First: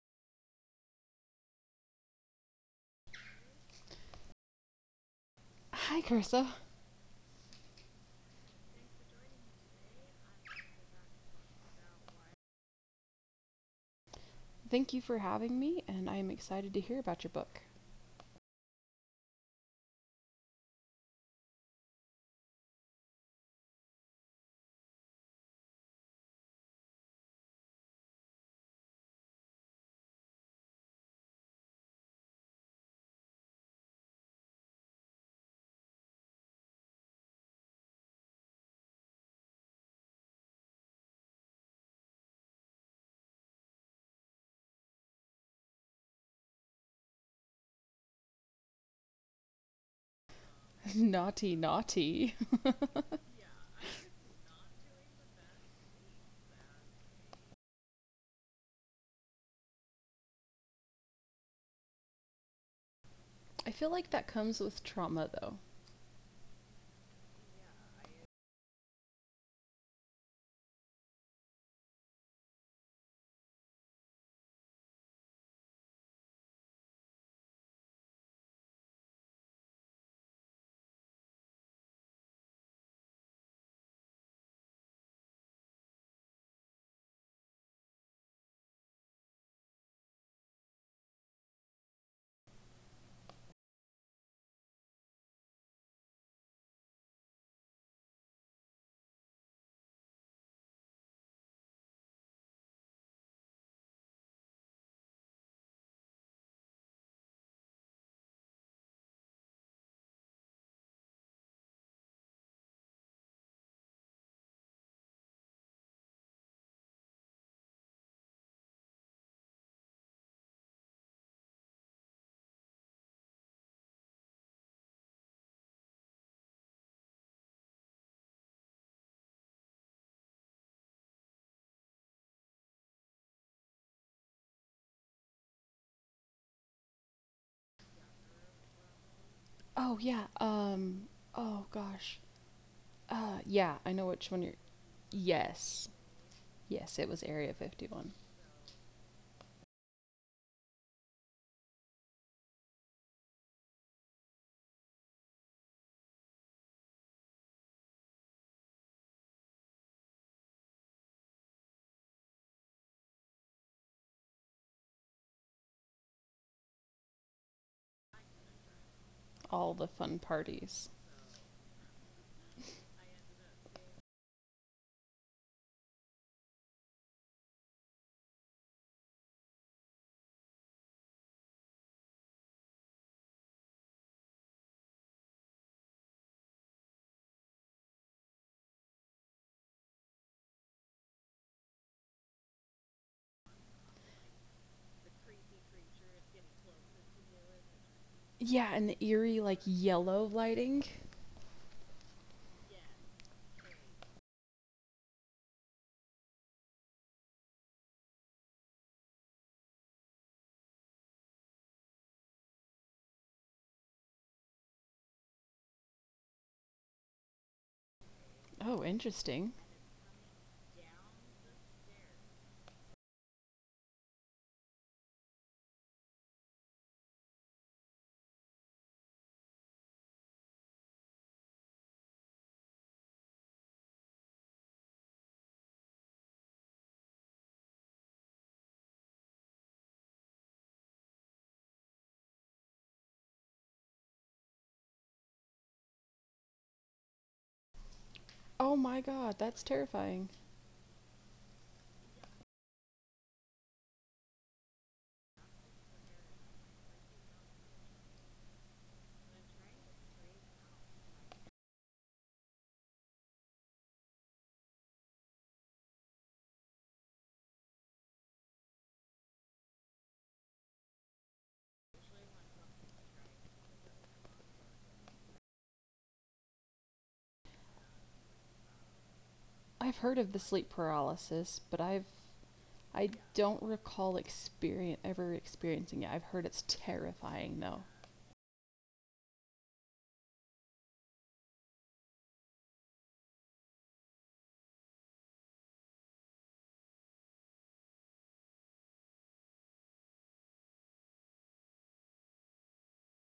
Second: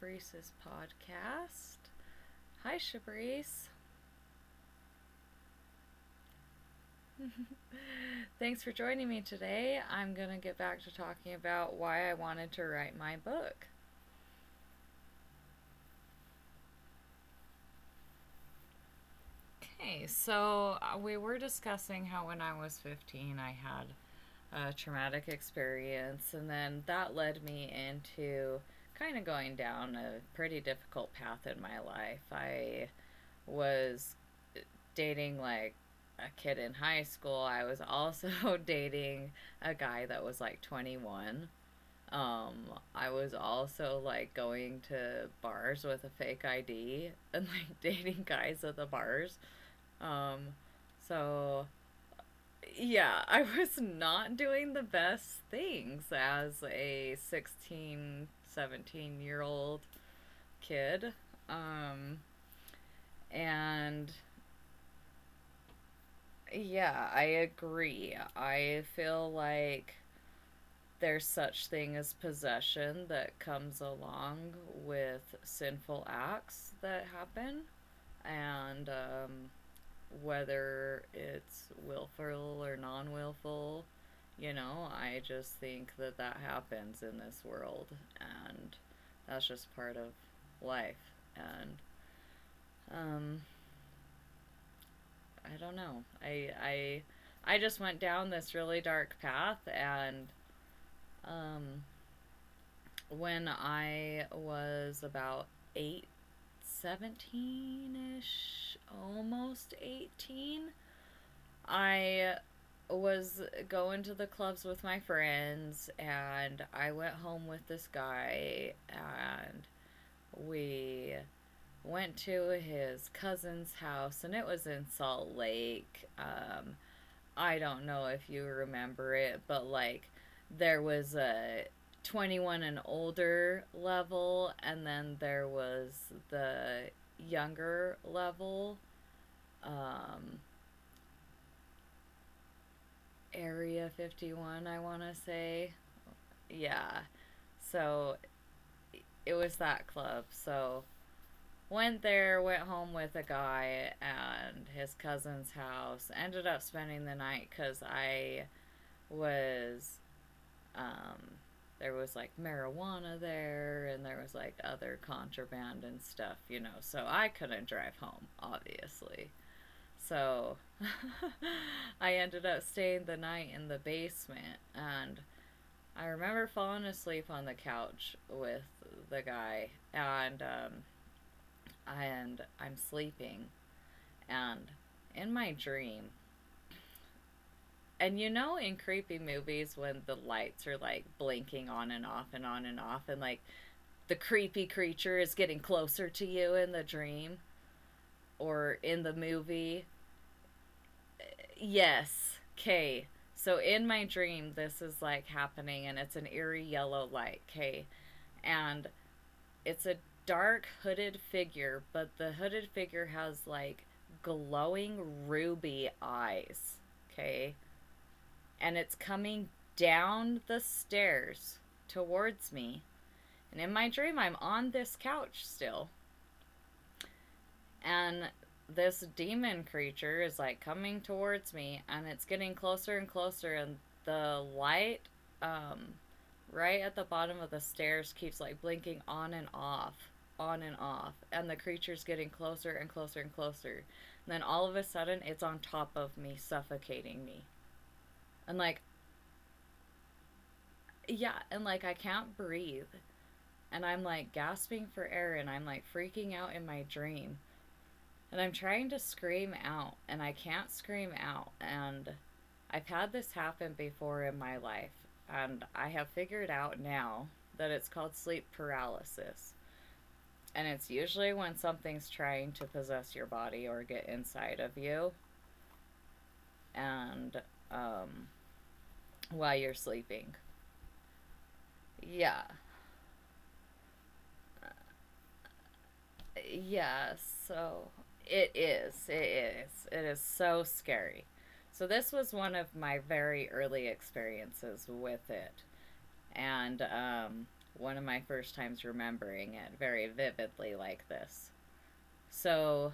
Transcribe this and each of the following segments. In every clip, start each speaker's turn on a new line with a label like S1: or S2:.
S1: Shabrice's podcast. Hi, Shabrice.
S2: Hi, Carissa.
S1: Thanks for joining me today. I'm going to get back to talking about why I wanted to write my book.
S2: Thank you for having me, and I am excited to hear about your book.
S1: Okay, we were discussing how when I was 15, I had a traumatic experience, and then that led me into kind of going down a pretty difficult path in my life. I was dating like a kid in high school. I was also dating a guy that was like 21. Um, I was also like going to bars with a fake ID and like dating guys at the bars. Um, so
S2: Naughty, naughty.
S1: yeah, I was not doing the best things as a 16, 17 year old kid. Um,
S2: I feel
S1: and
S2: like that comes with trauma, though.
S1: Yeah, I agree. I feel like there's such thing as possession that comes along with sinful acts that happen and whether it's willful or non-willful, you know, I just think that that happens in this world and that's just part of life and um I don't know. I just went down this really dark path and Um, when I was about eight, ish, almost 18, I was going to the clubs with my friends, and I went home with this guy, and we went to his cousin's house, and it was in Salt Lake. I don't know if you remember it, but like there was a 21 and older level, and then there was the younger level,
S2: Oh,
S1: um,
S2: yeah. Oh, gosh.
S1: Area
S2: Yeah, I know which one
S1: 51,
S2: you're.
S1: I want to say.
S2: Yes.
S1: Yeah.
S2: Yes, it was Area
S1: So
S2: 51.
S1: it was that club. So went there, went home with a guy and his cousin's house, ended up spending the night because I was Um, there was like marijuana there, and there was like other contraband and stuff, you know. So I couldn't drive home, obviously.
S2: All the fun
S1: So
S2: parties.
S1: I ended up staying the night in the basement, and I remember falling asleep on the couch with the guy, and I'm sleeping, and in my dream, and you know, in creepy movies when the lights are like blinking on and off and on and off, and like the creepy creature is getting closer to you in the dream
S2: Yeah, and
S1: or
S2: the
S1: in the
S2: eerie, like,
S1: movie.
S2: yellow lighting.
S1: Yes. Okay. So in my dream, this is like happening, and it's an eerie yellow light. Okay. And it's a dark hooded figure, but the hooded figure has like glowing ruby eyes. Okay.
S2: Oh,
S1: And it's
S2: interesting.
S1: coming down the stairs towards me. And in my dream, I'm on this couch still. And this demon creature is like coming towards me, and it's getting closer and closer, and the light um right at the bottom of the stairs keeps like blinking on and off, on and off, and the creature's getting closer and closer and closer, and then all of a sudden it's on top of me suffocating me,
S2: Oh
S1: and
S2: my
S1: like
S2: god, that's terrifying.
S1: yeah, and like I can't breathe, and I'm like gasping for air, and I'm like freaking out in my dream, and I'm trying to scream out, and I can't scream out. And I've had this happen before in my life, and I have figured out now that it's called sleep paralysis. And it's usually when something's trying to possess your body or get inside of you and um, while
S2: I've
S1: you're
S2: heard of the sleep
S1: sleeping.
S2: paralysis, but
S1: Yeah.
S2: I don't recall experience ever experiencing it. I've heard it's
S1: Yeah.
S2: terrifying though.
S1: So it is. It is. It is so scary. So this was one of my very early experiences with it, and one of my first times remembering it very vividly like this. So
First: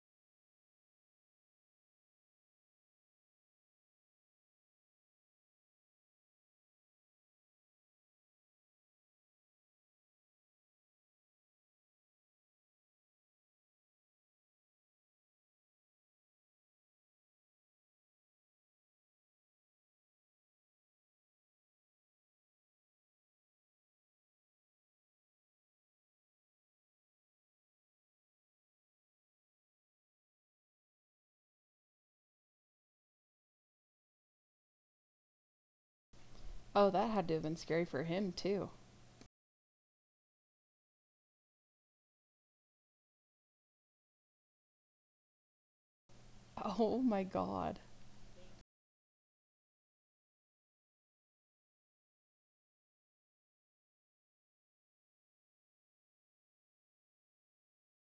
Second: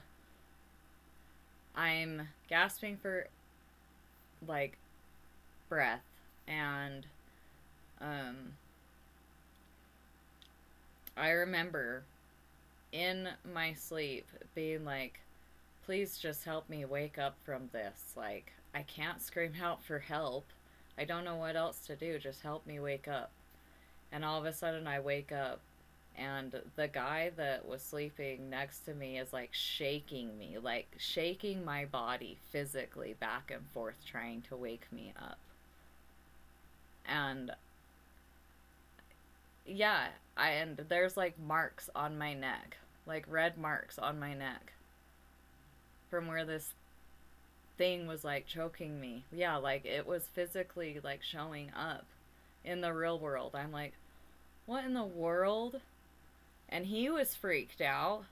S1: I'm gasping for like breath, and um, I remember in my sleep being like, please just help me wake up from this. Like, I can't scream out for help. I don't know what else to do. Just help me wake up. And all of a sudden, I wake up, and the guy that was sleeping next to me is like shaking me, like shaking my body physically back and forth, trying to wake me up.
S2: Oh, that had to
S1: And
S2: have been scary for him too.
S1: yeah, I, and there's like marks on my neck, like red marks on my neck from where this
S2: Oh my god.
S1: thing was like choking me. Yeah, like it was physically like showing up in the real world. I'm like, what in the world? And he was freaked out.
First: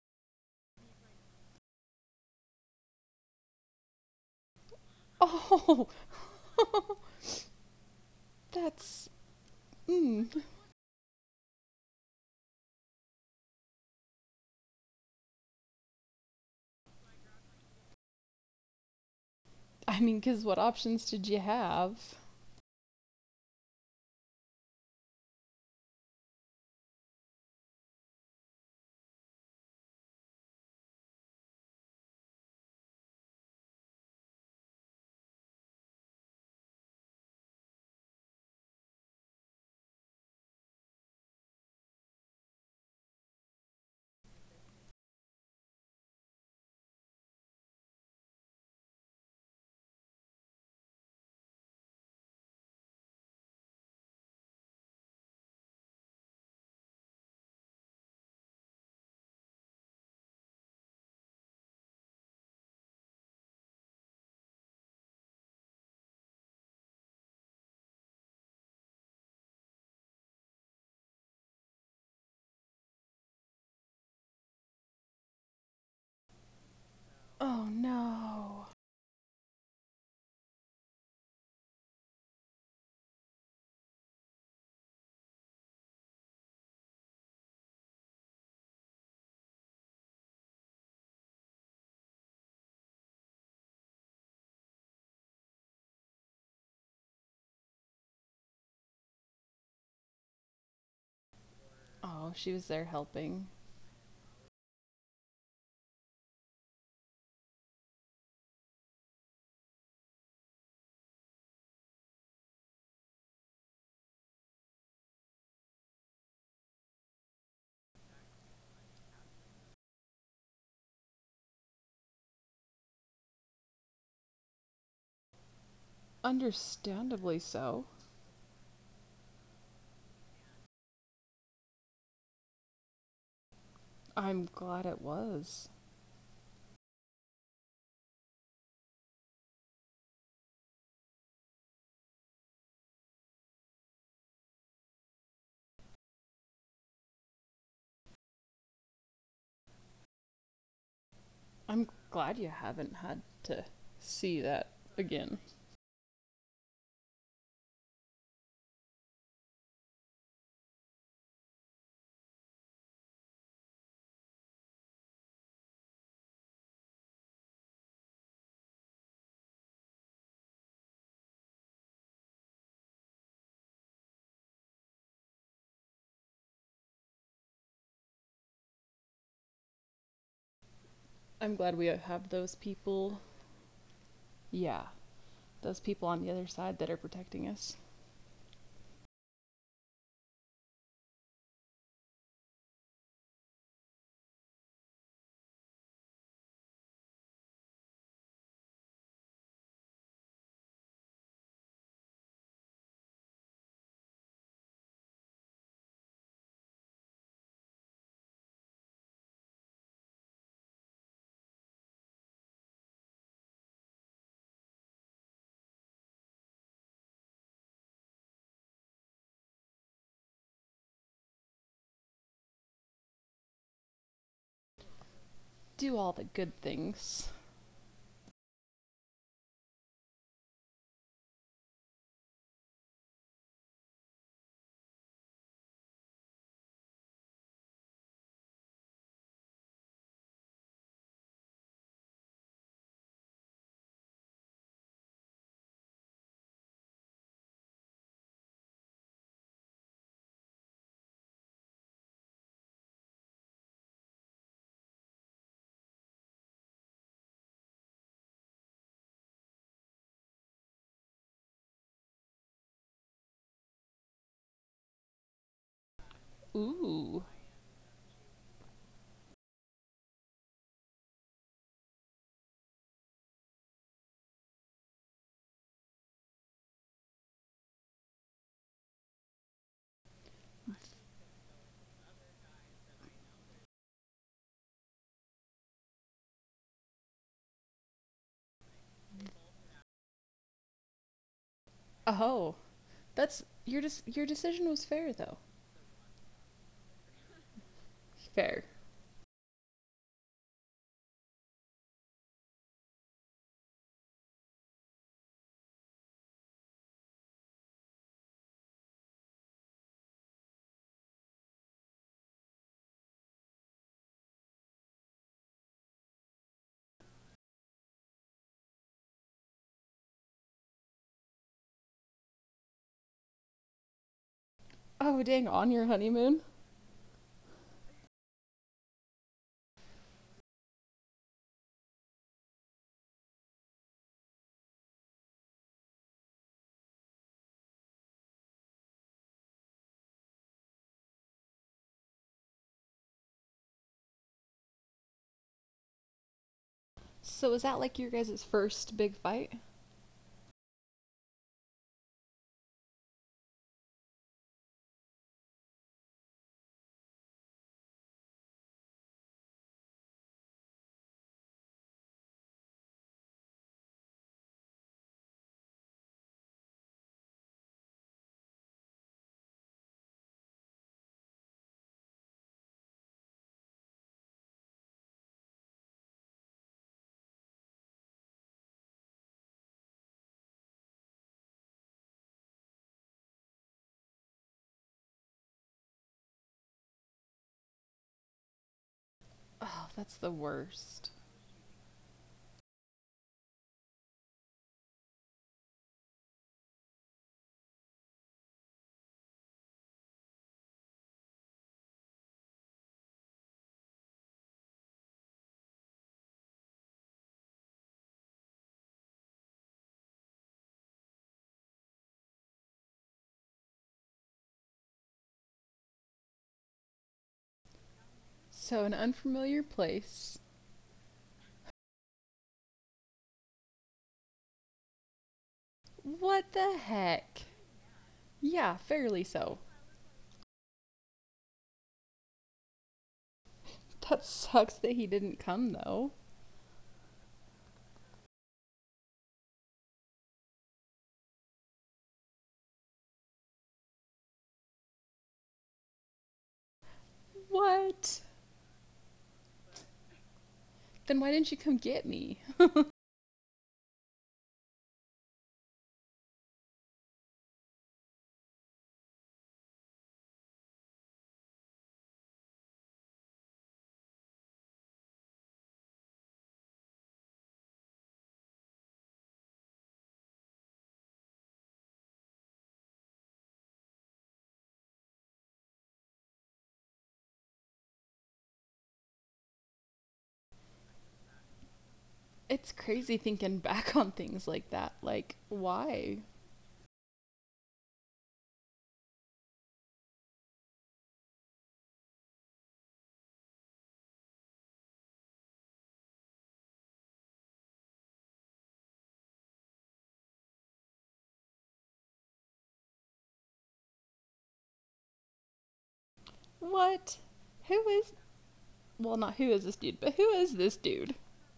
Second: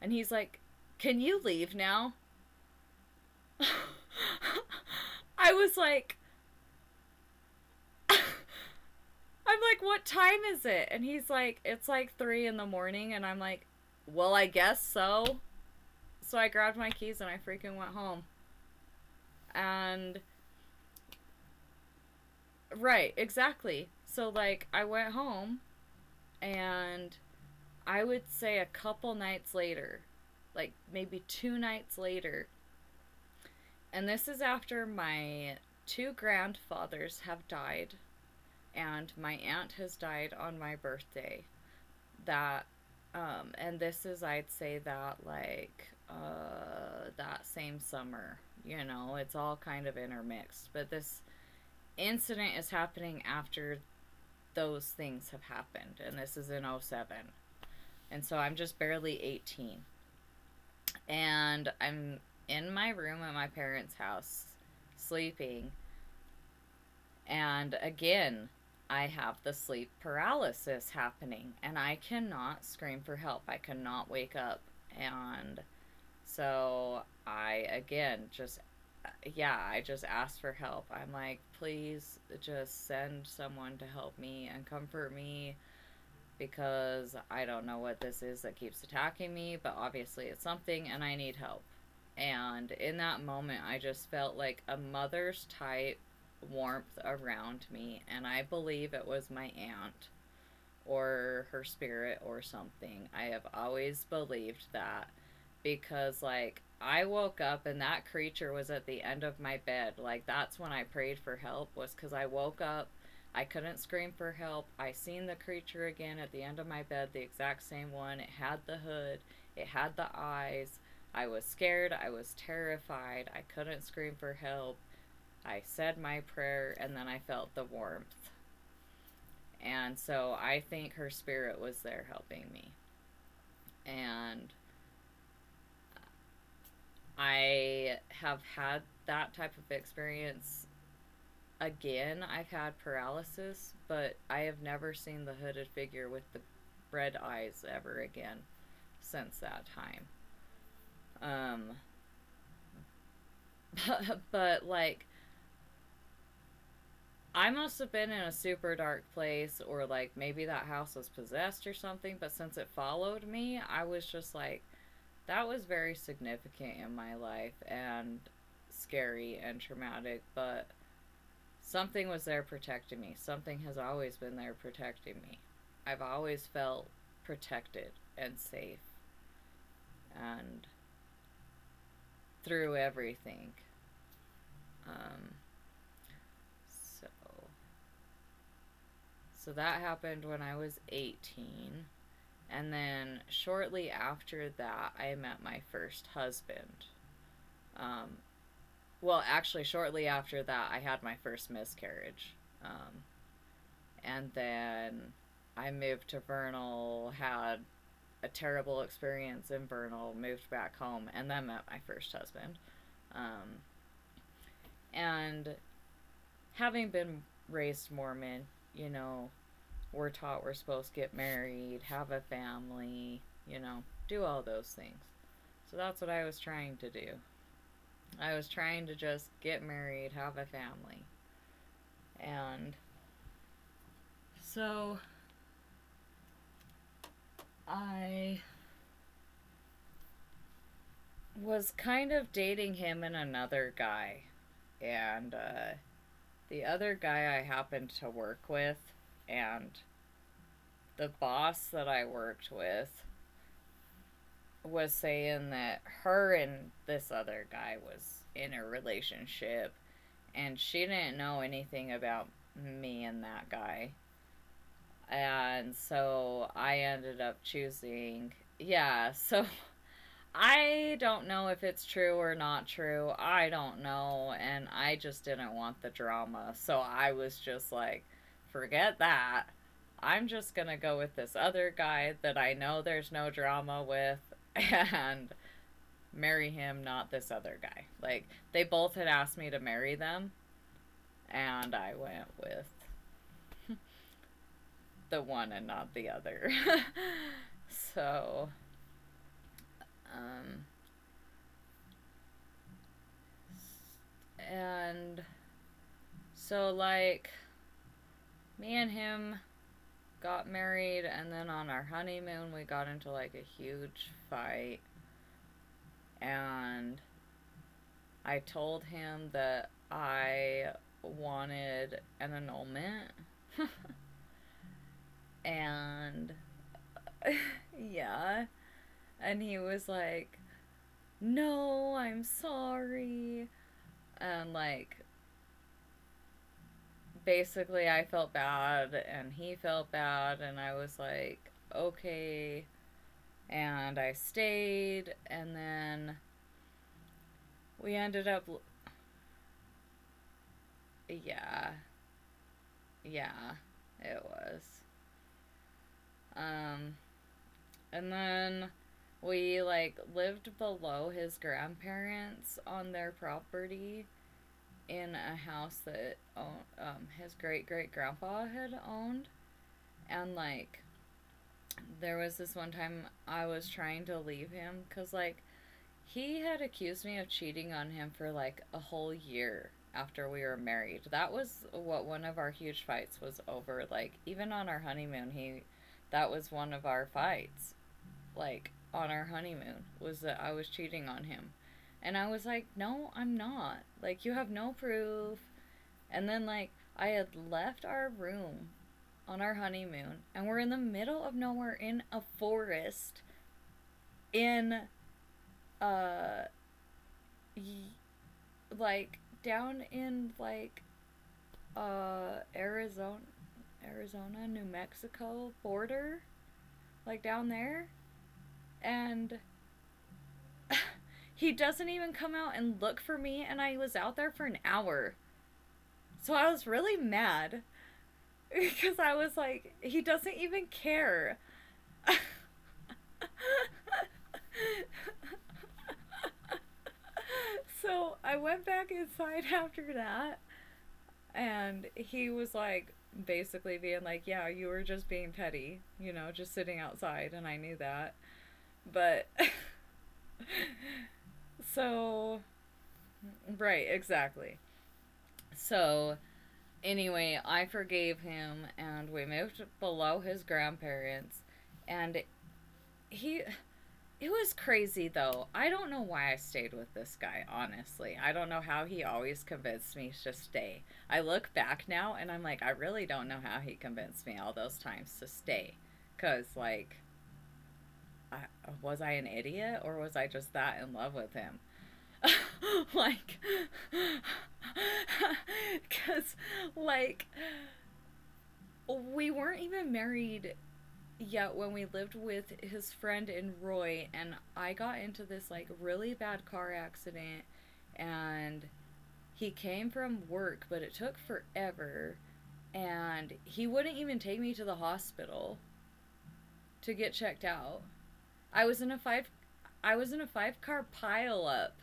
S1: And he's like, "Can you leave now?" I was
S2: Oh,
S1: like, I'm
S2: that's.
S1: like, "What time
S2: Mm.
S1: is it?" And he's like, "It's like three in the morning." And I'm like, "Well, I guess so." So I grabbed my keys and I freaking went home.
S2: I
S1: And
S2: mean, because what options did you have?
S1: right, exactly. So, like, I went home, and I would say a couple nights later, like maybe two nights later, and this is after my two grandfathers have died and my aunt has died on my birthday. That, and this is, I'd say that that same summer. You know, it's all kind of intermixed, but this incident is happening after those things have happened, and this is in '07. And so I'm just barely 18, and I'm in my room at my parents' house sleeping. And again, I have the sleep paralysis happening, and I cannot scream for help. I cannot wake up. And so
S2: Oh
S1: I, again, just,
S2: no.
S1: yeah, I just asked for help. I'm like, please just send someone to help me and comfort me because I don't know what this is that keeps attacking me, but obviously it's something and I need help. And in that moment, I just felt like a mother's type warmth around me, and I believe it was my aunt or her spirit
S2: Oh,
S1: or
S2: she was there
S1: something. I
S2: helping.
S1: have always believed that because like I woke up and that creature was at the end of my bed. Like that's when I prayed for help was cuz I woke up, I couldn't scream for help. I seen the creature again at the end of my bed, the exact same one. It had the hood, it had the eyes. I was scared, I was terrified. I couldn't scream for help. I said my prayer, and then I
S2: Understandably
S1: felt the
S2: so.
S1: warmth. And so I think her spirit was there helping me.
S2: I'm
S1: And
S2: glad it was.
S1: I have had that type of experience again. I've had paralysis, but I have never seen the hooded figure with the red eyes ever again since that time. Um,
S2: I'm glad you haven't had to
S1: but,
S2: see
S1: but
S2: that
S1: like,
S2: again.
S1: I must have been in a super dark place, or like maybe that house was possessed or something. But since it followed me, I was just like, that was very significant in my life and scary and traumatic. But something was there protecting me. Something has always been there protecting me. I've always felt protected and safe and
S2: I'm glad we have those
S1: through
S2: people.
S1: everything.
S2: Yeah,
S1: Um,
S2: those people on the other side that are
S1: so,
S2: protecting us.
S1: so that happened when I was 18. And then shortly after that, I met my first husband. Um, well, actually, shortly after that, I had my first miscarriage. Um, and then I moved to Vernal, had a terrible experience in Vernal, moved back home, and then met my first husband. Um, and having been raised Mormon, you know, we're taught we're supposed to get married, have a family, you know, do all those things. So
S2: Do
S1: that's what
S2: all the
S1: I was
S2: good
S1: trying to do.
S2: things.
S1: I was trying to just get married, have a family. And so I was kind of dating him and another guy. And The other guy I happened to work with, and the boss that I worked with was saying that her and this other guy was in a relationship and she didn't know anything about me and that guy. And so I ended
S2: Ooh.
S1: up choosing, yeah, so I don't know if it's true or not true. I don't know. And I just didn't want the drama. So I was just like, forget that. I'm just going to go with this other guy that I know there's no drama with and marry him, not this other guy. Like, they both had asked me to marry them. And I went
S2: Oh,
S1: with
S2: that's your your decision was
S1: the
S2: fair though.
S1: one and not the other. so,
S2: Fair.
S1: um, and so, like, me and him got married, and then on our honeymoon, we got into like a huge fight. And I told him that I wanted an annulment.
S2: Oh dang, on your
S1: and
S2: honeymoon.
S1: yeah. And he was like, "No, I'm sorry." And like, basically, I felt bad, and he felt bad, and I was like, "Okay." And I stayed, and then
S2: So is that
S1: we
S2: like your
S1: ended up,
S2: guys' first big fight?
S1: yeah, yeah, it was. Um, and then we like lived below his grandparents on their property in a house that his great great grandpa had owned. And like, there was this one time I was trying to leave him because like he had accused me of cheating on him for like a whole year after we were married. That was what one of our huge fights was over. Like even on our honeymoon, he that was one of our fights. Like on our
S2: Oh,
S1: honeymoon
S2: that's
S1: was
S2: the
S1: that I was
S2: worst.
S1: cheating on him. And I was like, "No, I'm not. "Like you have no proof." And then I had left our room on our honeymoon, and we're in the middle of nowhere in a forest in uh like down in like Arizona, Arizona New Mexico border, like down there.
S2: So an
S1: And
S2: unfamiliar place.
S1: he doesn't even come out and look for me, and I was out there for an hour, so
S2: What
S1: I was
S2: the
S1: really
S2: heck?
S1: mad
S2: Yeah,
S1: because I
S2: fairly
S1: was
S2: so.
S1: like, he doesn't even care.
S2: That sucks that he didn't come though.
S1: So I went back inside after that. And he was like, basically being like, yeah, you were just being petty, just sitting outside, and I knew
S2: What?
S1: that. But
S2: Then why didn't you come get me?
S1: so, right, exactly. So anyway, I forgave him, and we moved below his grandparents. And he, it was crazy though. I don't know why I stayed with this guy, honestly. I don't know how he always convinced me to stay. I look back now and I'm like, I really don't know how he convinced me all those times to stay. Cause like, I, was I an idiot, or was I just that in love with him?
S2: It's crazy
S1: like,
S2: thinking back on things like that. Like, why?
S1: cause like, we weren't even married, yeah, when we lived with his friend in Roy, and I got into this like really bad car accident. And he came from work, but it took forever, and he wouldn't even take me to the hospital to get checked
S2: What?
S1: out.
S2: Who is.
S1: I was in a five,
S2: Well, not who is
S1: I
S2: this
S1: was in a
S2: dude, but who
S1: five
S2: is
S1: car
S2: this dude?
S1: pile up.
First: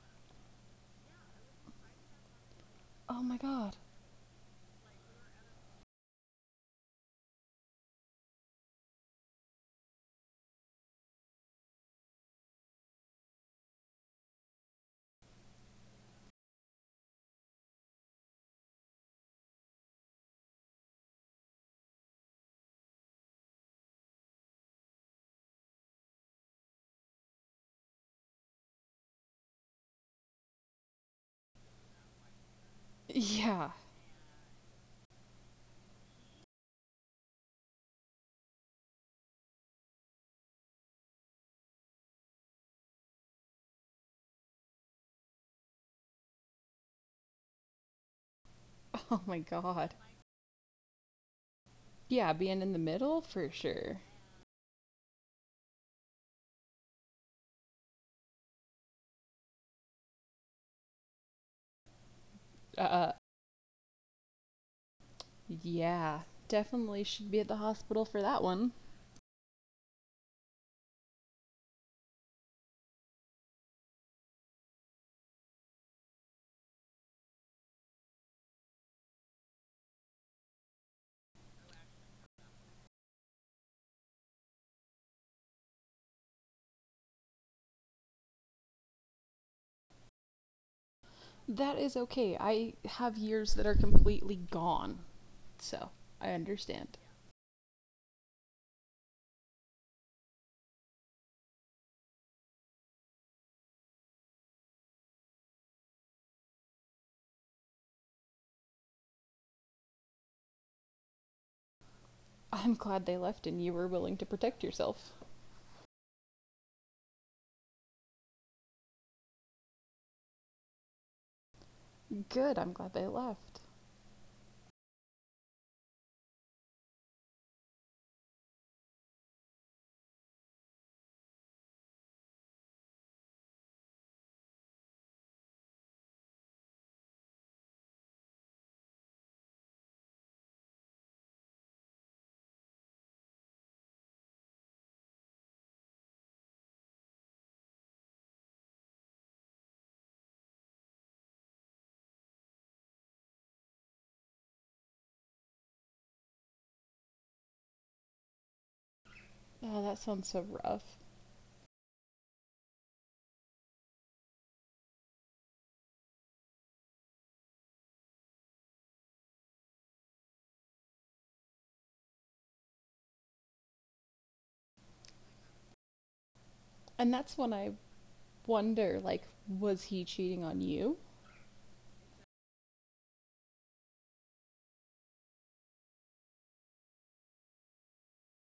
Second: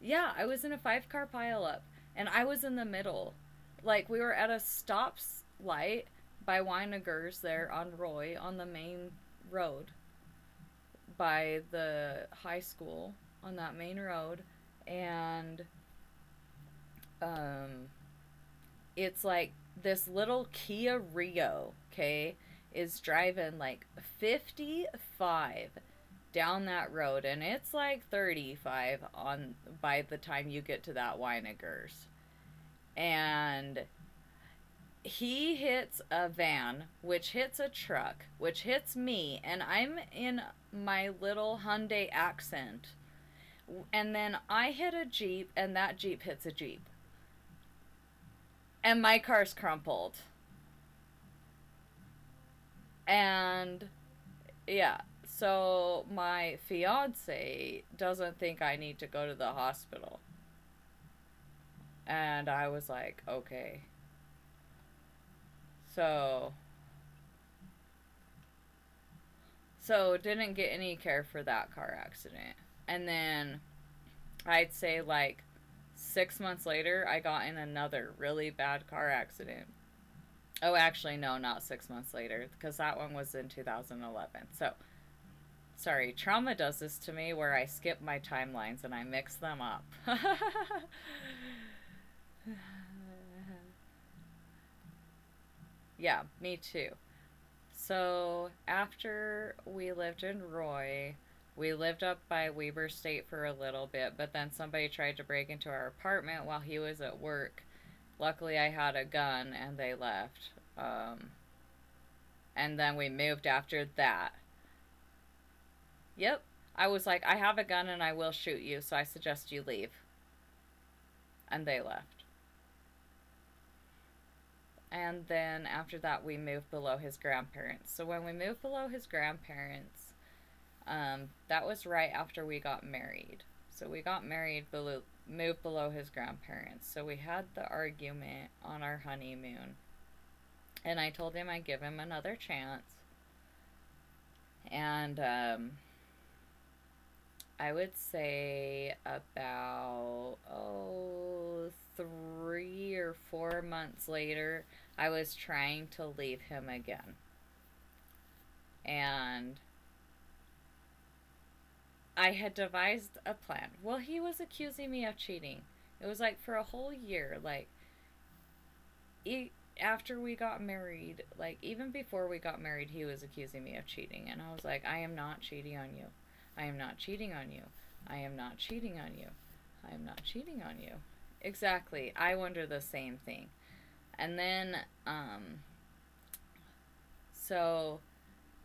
S1: Yeah, I was in a five car pile up, and I was in the
S2: Oh
S1: middle,
S2: my god.
S1: like we were at a stop light by Weinigers there on Roy on the main road, by the high school on that main road. And um, it's like this little Kia Rio, okay, is driving like 55 down that road, and it's like 35 on by the time you get to that Weinigers.
S2: Yeah.
S1: And he hits a van, which hits a truck, which hits me, and I'm in my little Hyundai accent, and then I hit a Jeep, and that Jeep hits a Jeep, and
S2: Oh
S1: my
S2: my
S1: car's
S2: god.
S1: crumpled.
S2: Yeah, being in the middle for sure.
S1: And yeah, so my fiance doesn't think I need to go to the hospital. And I
S2: Uh,
S1: was like, okay.
S2: yeah.
S1: So,
S2: Definitely should be at the hospital for that one.
S1: so didn't get any care for that car accident. And then I'd say like 6 months later, I got in another really bad car accident. Oh, actually, no, not 6 months later, because that one was in 2011. So, sorry, trauma does this to me where I skip my timelines and I mix them up.
S2: That is okay. I have years that are completely gone. So, I
S1: Yeah, me
S2: understand.
S1: too. So after we lived in Roy, we lived up by Weber State for a little bit, but then somebody tried to break into our apartment while he was at work. Luckily, I had a gun and they left. Um,
S2: I'm glad
S1: and
S2: they
S1: then we
S2: left and you
S1: moved
S2: were
S1: after
S2: willing to protect
S1: that.
S2: yourself.
S1: Yep. I was like, I have a gun and I will shoot you, so I suggest you leave. And they left.
S2: Good, I'm glad they left.
S1: And then after that, we moved below his grandparents. So when we moved below his grandparents, that was right after we got married. So we got married below, moved below his grandparents. So we had the argument on our honeymoon, and I told him I'd give him another chance. And I would say about oh 3 or 4 months later, I was trying to leave him again, and
S2: Oh, that sounds so rough.
S1: I had devised a plan. Well, he was accusing me of cheating. It was like for a whole year. E- After we got married, like even before we got married, he was accusing me of cheating. And I was like, I am not cheating on you. I am not
S2: And
S1: cheating
S2: that's
S1: on you.
S2: when I
S1: I am not cheating
S2: wonder
S1: on you.
S2: like,
S1: I
S2: was
S1: am
S2: he
S1: not
S2: cheating
S1: cheating
S2: on
S1: on you.
S2: you?
S1: Exactly. I wonder the same thing. And then, um, so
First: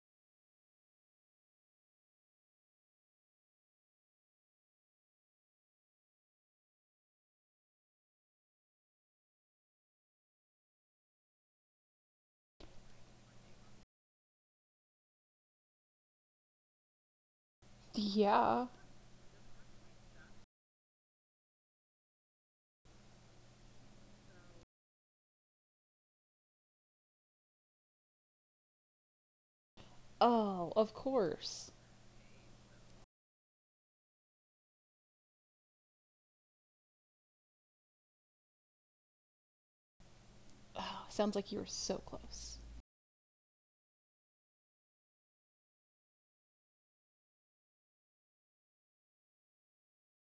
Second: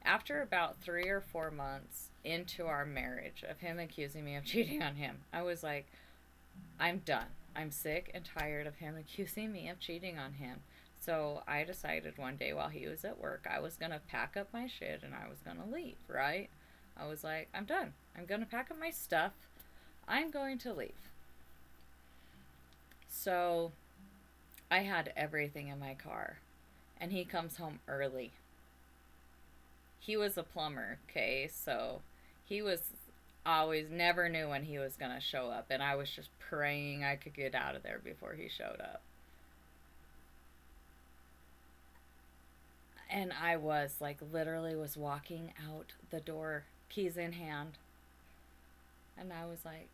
S1: after about 3 or 4 months into our marriage of him accusing me of cheating on him, I was like, I'm done. I'm sick and tired of him accusing me of cheating on him. So I decided one day while he was at work, I was going to pack up my shit and I was going to leave, right? I was like, I'm done. I'm
S2: Yeah.
S1: going to pack up my stuff. I'm going to leave. So I had everything in my car. And he comes home early. He was
S2: Oh,
S1: a
S2: of
S1: plumber,
S2: course.
S1: okay? So he was always never knew when he was going to show up, and I was just praying I could get out of there before he showed up.
S2: Oh, sounds like you were so close.
S1: And I was like literally was walking out the door, keys in hand, and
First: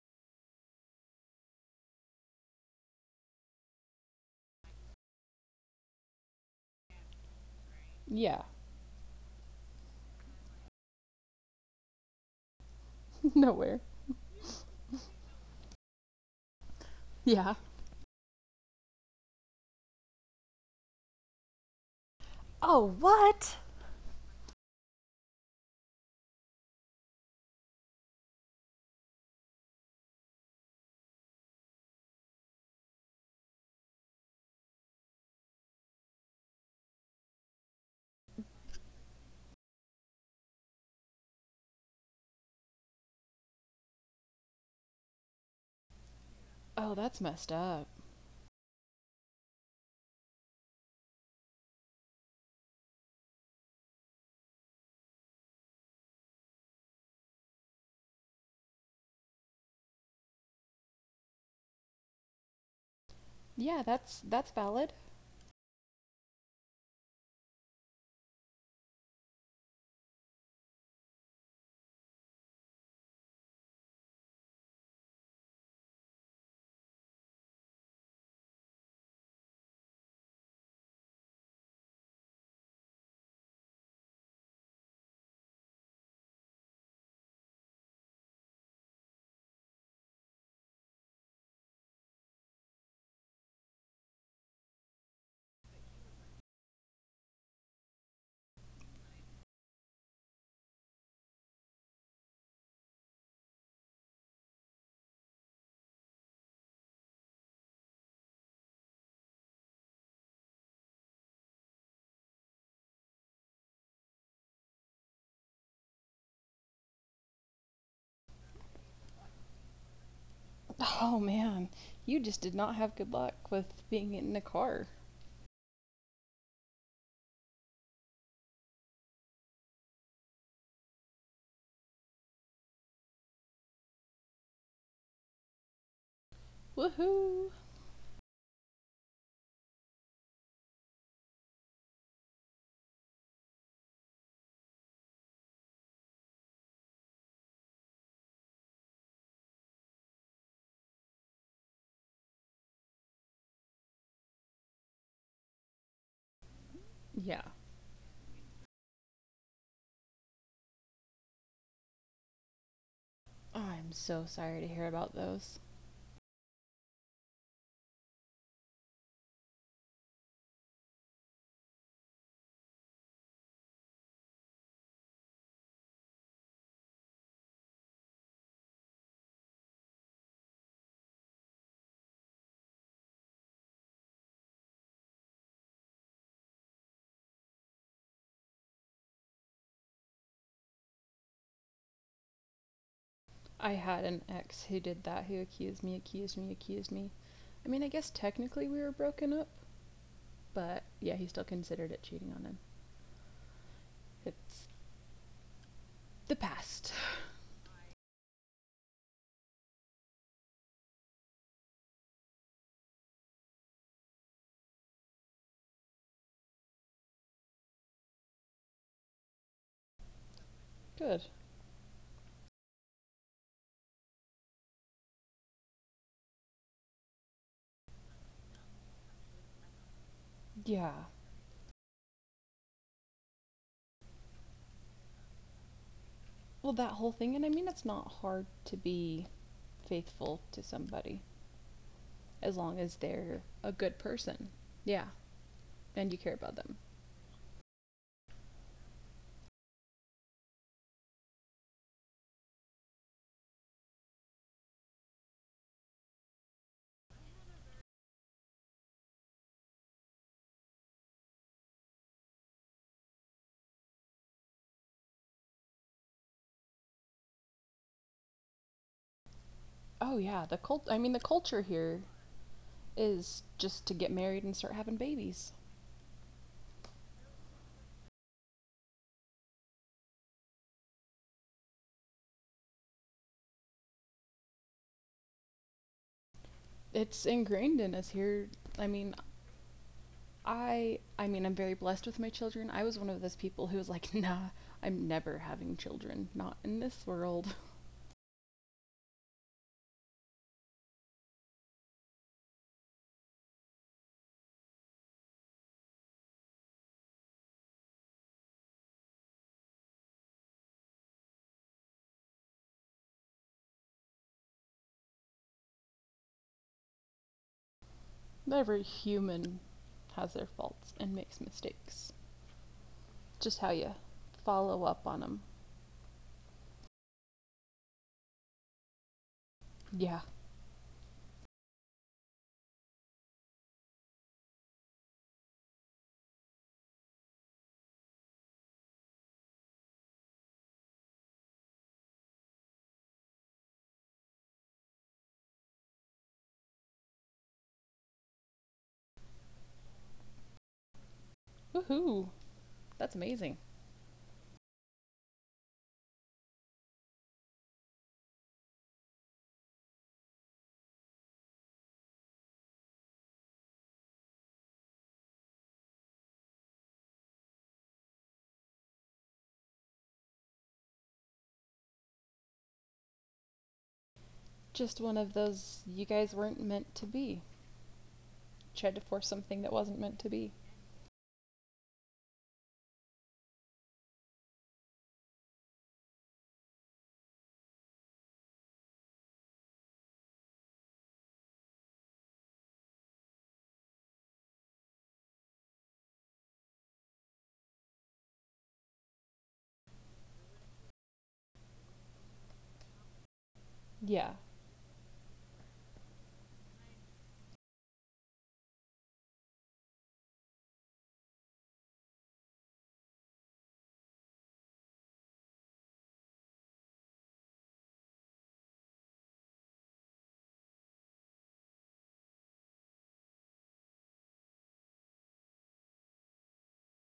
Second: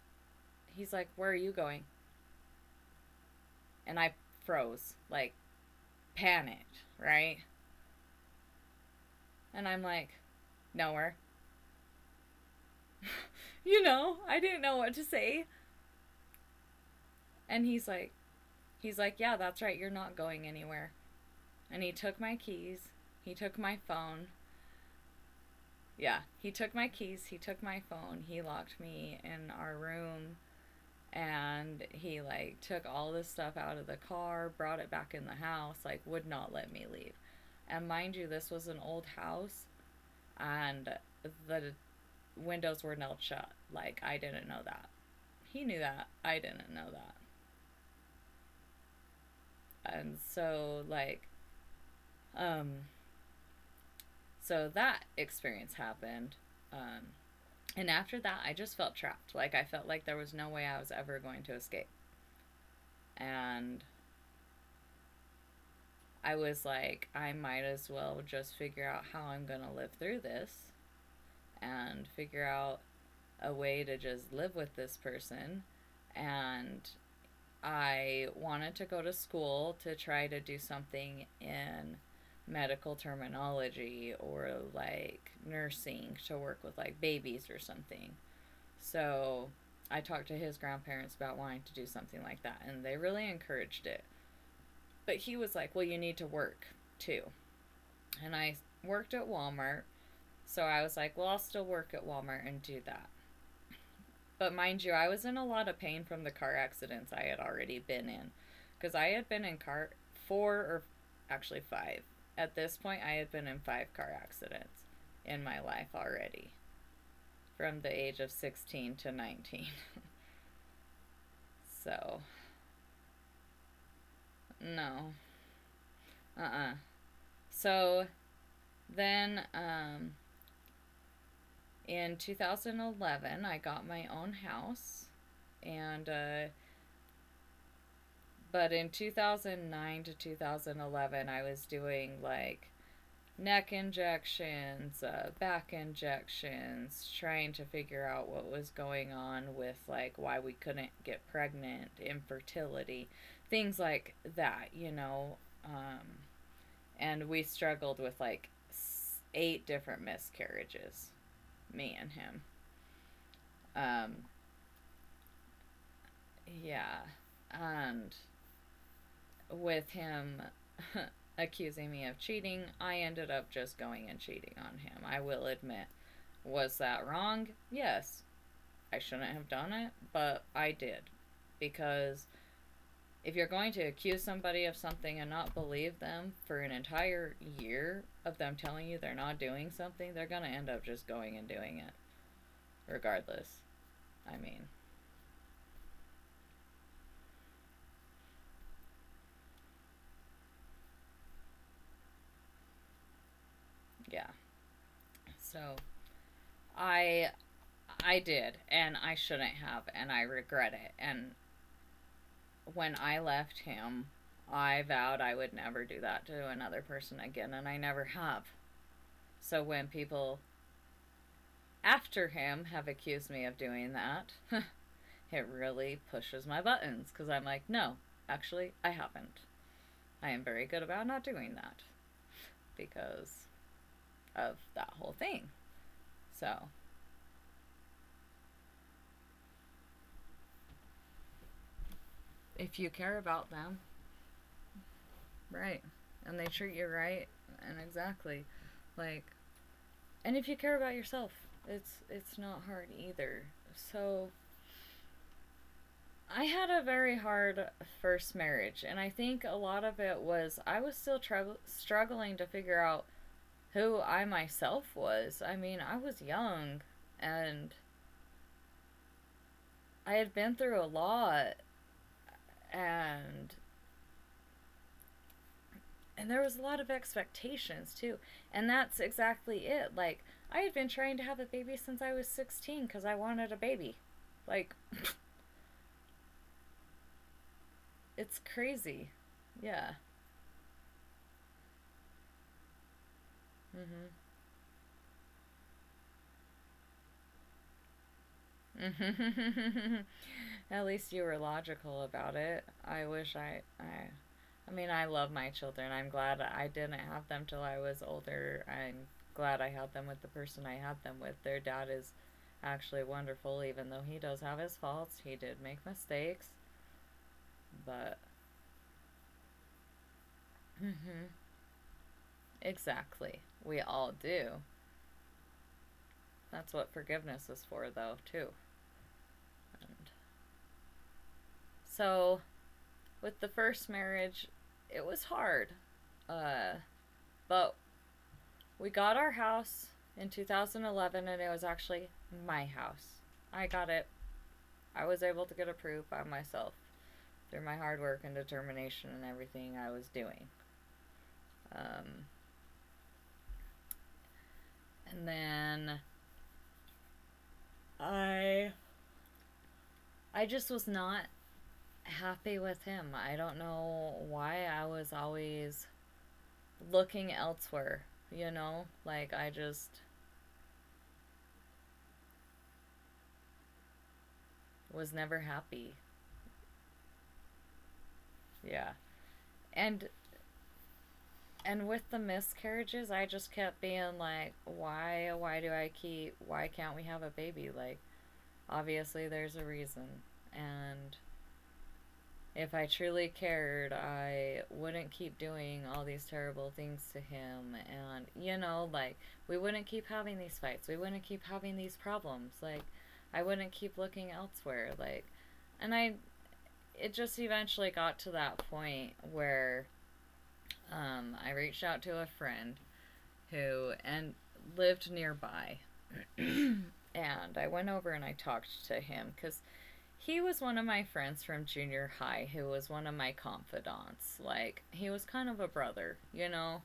S1: he's like, where are you going? And I froze, like panicked, right?
S2: Yeah,
S1: And I'm like, nowhere.
S2: nowhere.
S1: You know, I didn't know what to say.
S2: Yeah.
S1: And he's like, yeah, that's right, you're not going anywhere. And he took my
S2: Oh,
S1: keys, he
S2: what?
S1: took my phone. Yeah, he took my keys, he took my phone, he locked me in our room, and he like took all this stuff out of the car, brought it back in the house, like would not let me leave. And mind you, this was an old house, and the windows were nailed shut. Like I didn't know that. He knew that. I didn't know
S2: Oh,
S1: that.
S2: that's messed up.
S1: And um so that experience happened. Um and after that I just felt trapped. Like I felt like there was no way I was ever going to escape.
S2: Yeah,
S1: And
S2: that's valid.
S1: I was like, I might as well just figure out how I'm going to live through this and figure out a way to just live with this person. And I wanted to go to school to try to do something in medical terminology, or like nursing to work with like babies or something. So I talked to his grandparents about wanting to do something like that, and they really encouraged it. But he was like, well, you need to work too. And I worked at Walmart. So I was like, well, I'll still work at Walmart and do that. But mind you, I was in a lot of pain from the car accidents I had already been in, because I had been in car four or actually five. At this point, I had been in five car accidents in my life already, from the age of 16 to 19.
S2: Oh man, you
S1: So,
S2: just did not have good luck with being in a car.
S1: no. Uh uh So then in 2011, I got my own house, and
S2: Woohoo.
S1: but in 2009 to 2011, I was doing like neck injections, back injections, trying to figure out what was going on with like why we couldn't get pregnant, infertility, things like that, you know. Um,
S2: Yeah.
S1: and we struggled with like 8 different miscarriages, me and him.
S2: I'm so
S1: Um,
S2: sorry to hear about those.
S1: yeah. And with him accusing me of cheating, I ended up just going and cheating on him. I will admit. Was that wrong? Yes. I shouldn't have done it, but I did. Because if you're going to accuse somebody of something and not believe them for an entire year of them telling you they're not doing something, they're going to end up just going and doing it
S2: I
S1: regardless.
S2: had an
S1: I
S2: ex who
S1: mean,
S2: did that who accused me. I mean, I guess technically we were broken up, but yeah, he still considered it cheating on him. It,
S1: yeah. So,
S2: the past.
S1: I I did, and I shouldn't have, and I regret it. And when I left him, I vowed I would never do that to another person again, and I never have. So when people
S2: Good.
S1: after him have accused me of doing that, it really pushes my buttons, because I'm like, no, actually, I haven't. I am very
S2: Yeah.
S1: good about not doing that because of that whole thing.
S2: Well,
S1: So
S2: that whole thing, and I mean, it's not hard to be faithful to somebody as long
S1: if
S2: as
S1: you care
S2: they're
S1: about
S2: a
S1: them,
S2: good person. Yeah,
S1: right,
S2: and you care
S1: and
S2: about
S1: they
S2: them.
S1: treat you right, and exactly, like, and if you care about yourself, it's not hard either. So I had a very hard first marriage, and I think a lot of it was I was still struggling to figure out who I myself was. I mean, I was young, and
S2: Oh
S1: I
S2: yeah,
S1: had been through a
S2: the culture
S1: lot,
S2: here is
S1: and
S2: just to get married and start having babies.
S1: and there was a lot of expectations too. And that's exactly it. Like, I had been trying to have a baby since I was 16 cuz I wanted a baby. Like
S2: It's ingrained in us here.
S1: it's
S2: I mean,
S1: crazy. Yeah.
S2: I mean, I'm very blessed with my children. I was one of those people who was like, "Nah, I'm never having children. Not in this world."
S1: Mhm. At least you were logical about it. I mean, I love my children. I'm glad I didn't have them till I was older. I'm glad I had them with the person I had them with. Their dad is actually wonderful, even though he does have his faults. He did make mistakes, but
S2: Every human has their faults and makes
S1: mhm,
S2: mistakes.
S1: exactly,
S2: Just how
S1: we
S2: you
S1: all do.
S2: follow up on them.
S1: That's what forgiveness is for, though, too. And
S2: Yeah.
S1: so, with the first marriage, it was hard, uh, but we got our house in 2011, and it was actually my house. I got it. I was able to get approved by myself through my hard work and determination and everything I was doing.
S2: Woohoo!
S1: Um,
S2: That's amazing.
S1: and then I I just was not happy with him. I don't know why I was always looking elsewhere, Like I just
S2: Just one
S1: was
S2: of
S1: never
S2: those you
S1: happy.
S2: guys weren't meant to be. Tried to
S1: Yeah.
S2: force something that wasn't meant
S1: And
S2: to be.
S1: And with the miscarriages, I just kept being like, why do I keep, why can't we have a baby? Like, obviously there's a reason. And if I truly cared, I wouldn't keep doing all these terrible things to him. And, you know, like, we wouldn't keep having these fights. We wouldn't keep having these problems. Like, I wouldn't keep
S2: Yeah.
S1: looking elsewhere. And I, it just eventually got to that point where I reached out to a friend who and lived nearby. And I went over and I talked to him because he was one of my friends from junior high who was one of my confidants. Like, he was kind of a brother,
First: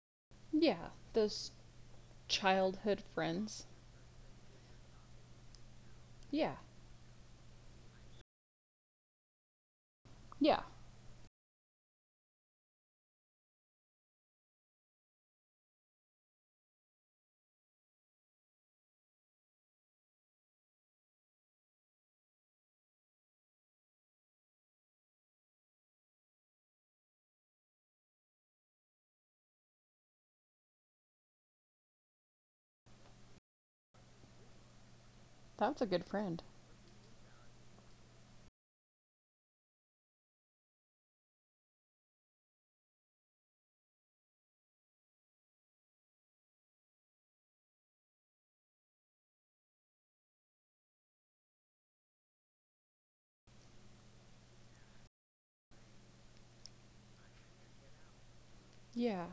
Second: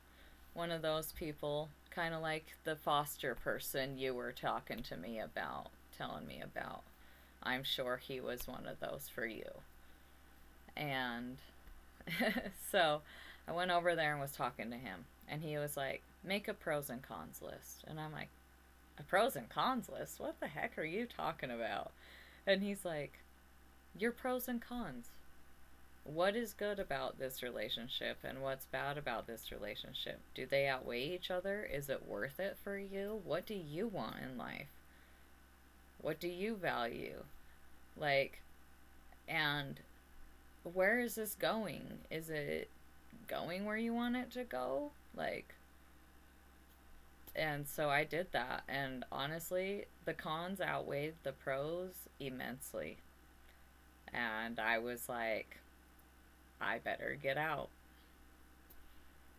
S1: one of
S2: Yeah.
S1: those
S2: Those
S1: people, kind of like the
S2: childhood
S1: foster
S2: friends.
S1: person you were talking to me about, telling me
S2: Yeah.
S1: about. I'm sure he was one of those for you.
S2: Yeah.
S1: And so I went over there and was talking to him, and he was like, "Make a pros and cons list." And I'm like, a pros and cons list. What the heck are you talking about? And he's like, "Your pros and cons. What is good about this relationship and what's bad about this relationship? Do they outweigh each other? Is it worth it for you? What do you want in life?
S2: That's a good
S1: What do
S2: friend.
S1: you value? Like, and where is this going? Is it going where you want it to go?" Like, and so I did that. And honestly, the cons outweighed the pros immensely. And I was like, I better get out.
S2: Yeah.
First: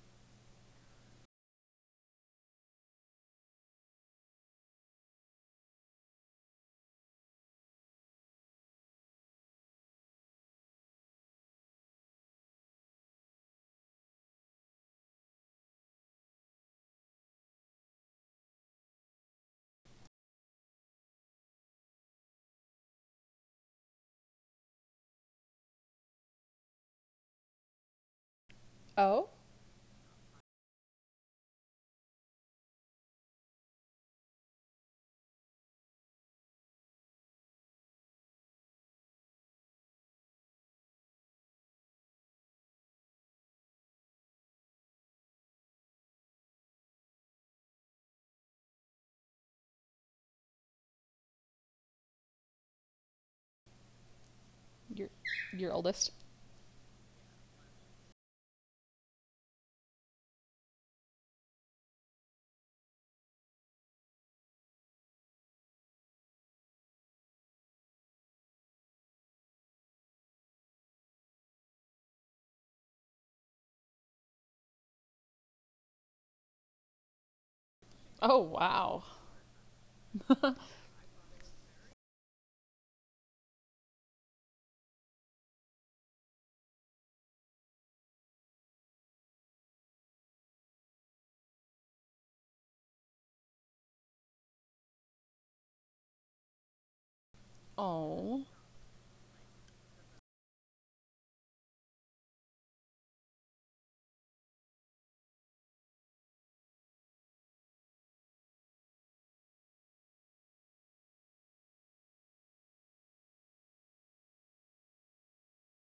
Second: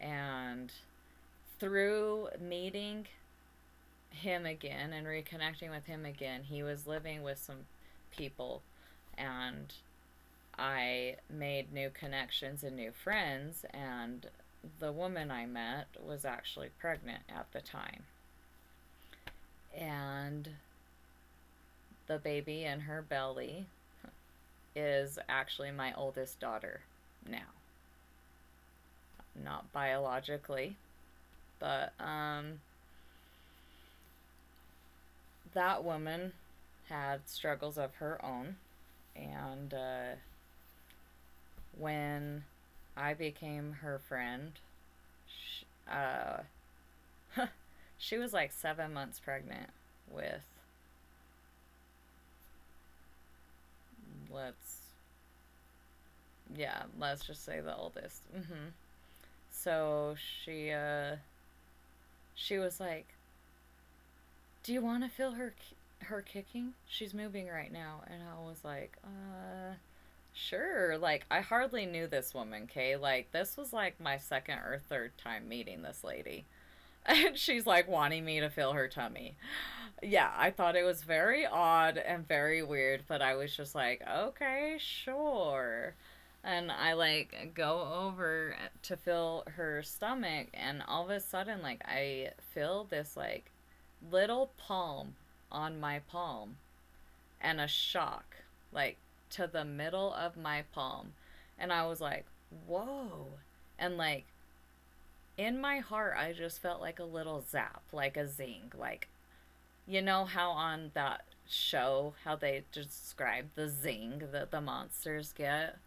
S1: And through meeting him again and reconnecting with him again, he was living with some people and I made new connections and new friends, and the woman I met was actually pregnant at the time. And the baby in her belly is actually my oldest daughter now,
S2: Oh?
S1: not biologically, but that woman had struggles of her own, and when I became her friend, she, uh, she was like 7 months pregnant with, let's,
S2: Your your oldest?
S1: yeah, let's just say the oldest. So she, uh, she was like, "Do you want to feel her kicking? She's moving right now." And I was like, "Uh. Sure." Like I hardly knew this woman, Kay. Like this was like my second or third time meeting this lady. And she's like wanting
S2: Oh
S1: me to feel her
S2: wow.
S1: tummy. Yeah, I thought it was very odd and very weird, but I was just like, okay, sure. And I like go over to feel her stomach, and all of a sudden, like, I feel this like little palm on my palm and a shock,
S2: Oh.
S1: like to the middle of my palm. And I was like, whoa. And like in my heart, I just felt like a little zap, like a zing. Like, you know how on that show, how they describe the zing that the monsters get?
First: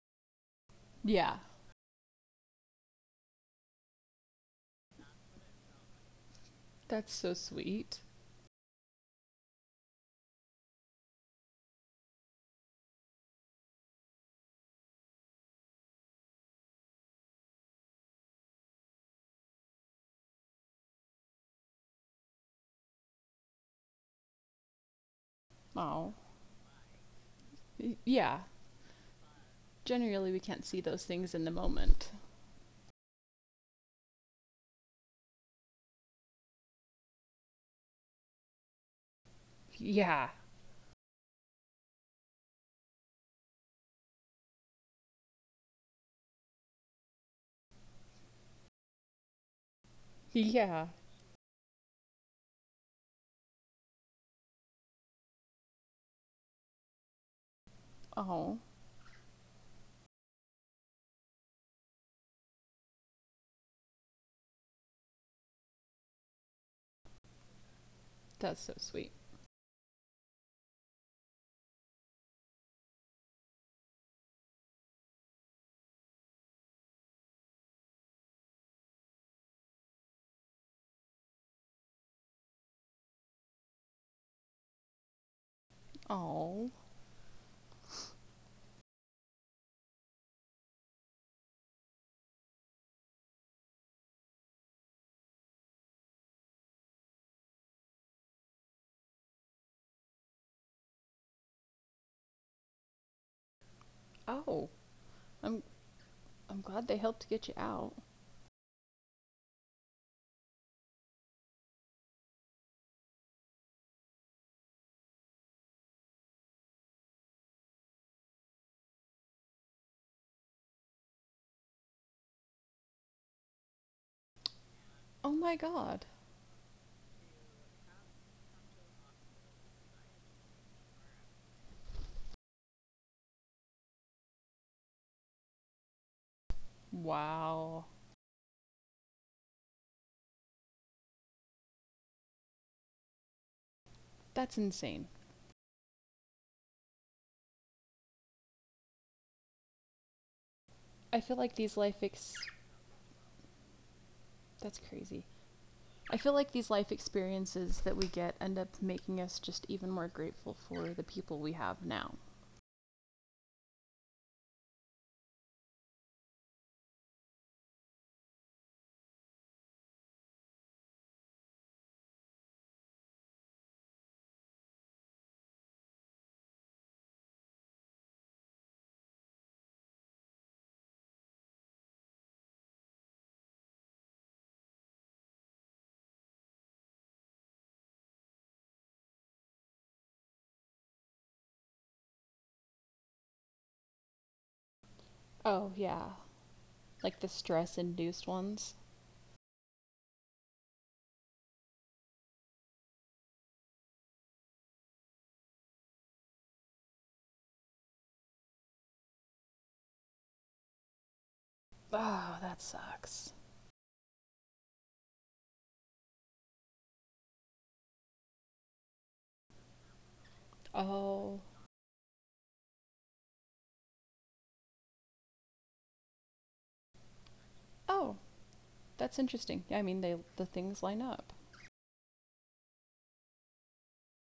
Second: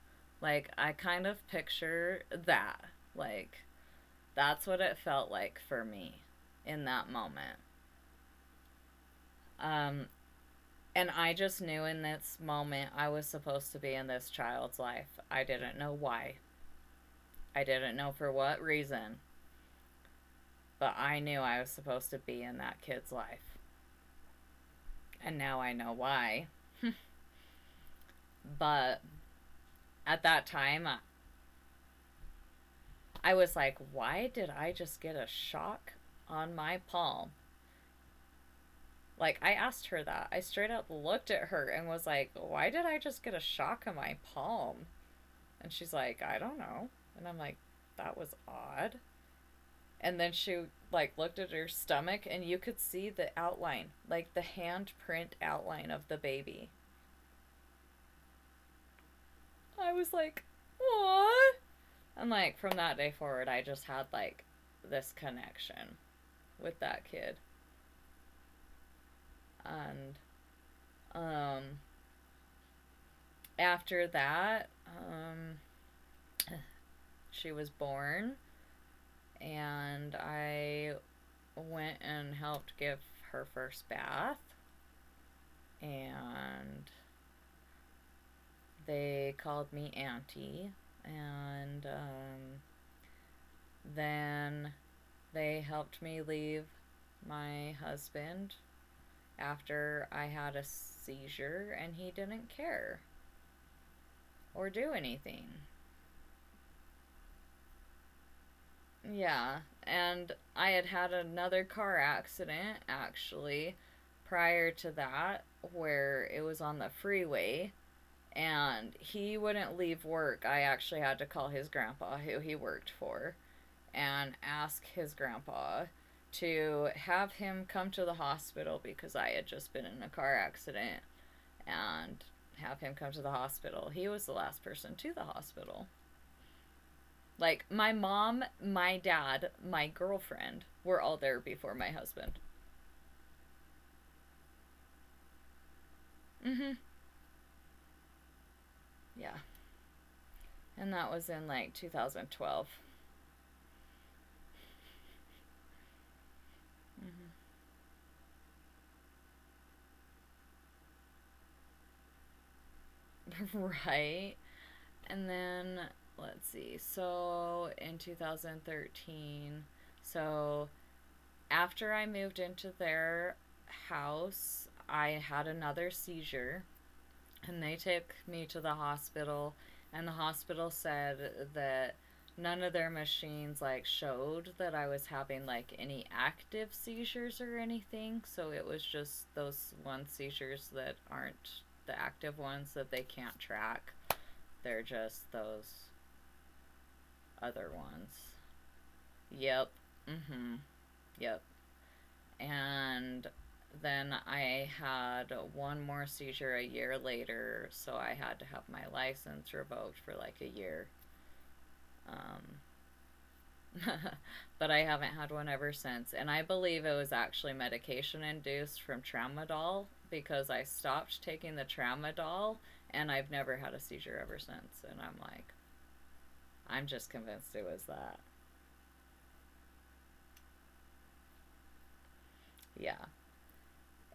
S1: Like, I kind
S2: Yeah.
S1: of picture that. Like, that's what it felt like for me in that
S2: That's so
S1: moment.
S2: sweet.
S1: Um, And I just knew in this moment I was supposed to be in this child's life. I didn't know why. I didn't know for what reason, but I knew I was supposed to be in that kid's life. And now I know
S2: Oh.
S1: why.
S2: Yeah.
S1: But at
S2: Generally, we
S1: that
S2: can't see
S1: time, I-
S2: those things in the moment.
S1: was like, why did I just get a shock on my palm? Like, I asked her that.
S2: Yeah.
S1: I straight up looked at her and was like, why did I just get a shock on my palm? And she's like, I don't know. And I'm like, that was odd. And then she
S2: Yeah.
S1: like looked at her stomach and you could see the outline, like the handprint outline of the baby.
S2: Oh,
S1: I was like, "What?" And like from that day forward, I just had like this connection with that kid.
S2: that's so sweet.
S1: And um after that, she was born and I went and helped give her first bath,
S2: Oh,
S1: and they called me Auntie, and then they helped me leave my husband after I had a seizure, and he didn't care
S2: Oh.
S1: or do anything.
S2: I'm I'm glad they helped get you out.
S1: Yeah, and I had had another car accident actually prior to that where it was on the freeway and he wouldn't leave work. I actually had to call his grandpa who he worked for and ask his
S2: Oh my
S1: grandpa
S2: god.
S1: to have him come to the hospital because I had just been in a car accident and have him come to the hospital. He was the last person to the hospital. Like
S2: Wow.
S1: my mom, my dad, my girlfriend were all there before my husband.
S2: That's insane.
S1: Mhm. Yeah. And
S2: I
S1: that
S2: feel
S1: was
S2: like
S1: in
S2: these
S1: like
S2: life ex
S1: 2012.
S2: that's crazy. I feel like these life experiences that we get end up making us just even more grateful for the people we have now.
S1: Right. And then let's see. So in 2013, so after I moved into their house, I had another seizure, and they took me to the hospital, and the hospital said that none of their machines like showed that I was having like any active seizures or anything, so it was just those one seizures that aren't the active ones that they can't track. They're just
S2: Oh,
S1: those
S2: yeah. Like the stress
S1: other
S2: induced
S1: ones.
S2: ones.
S1: Yep. Mhm. Yep. And then I had one more seizure a year later, so I had to have my license revoked for like a year.
S2: Oh, that
S1: Um,
S2: sucks.
S1: but I haven't had one ever since. And I believe it was actually medication induced from tramadol because I stopped
S2: Oh.
S1: taking the tramadol and I've never had a seizure ever since. And I'm like, I'm just convinced it was
S2: Oh,
S1: that.
S2: that's interesting. Yeah, I mean the things line up.
S1: Yeah.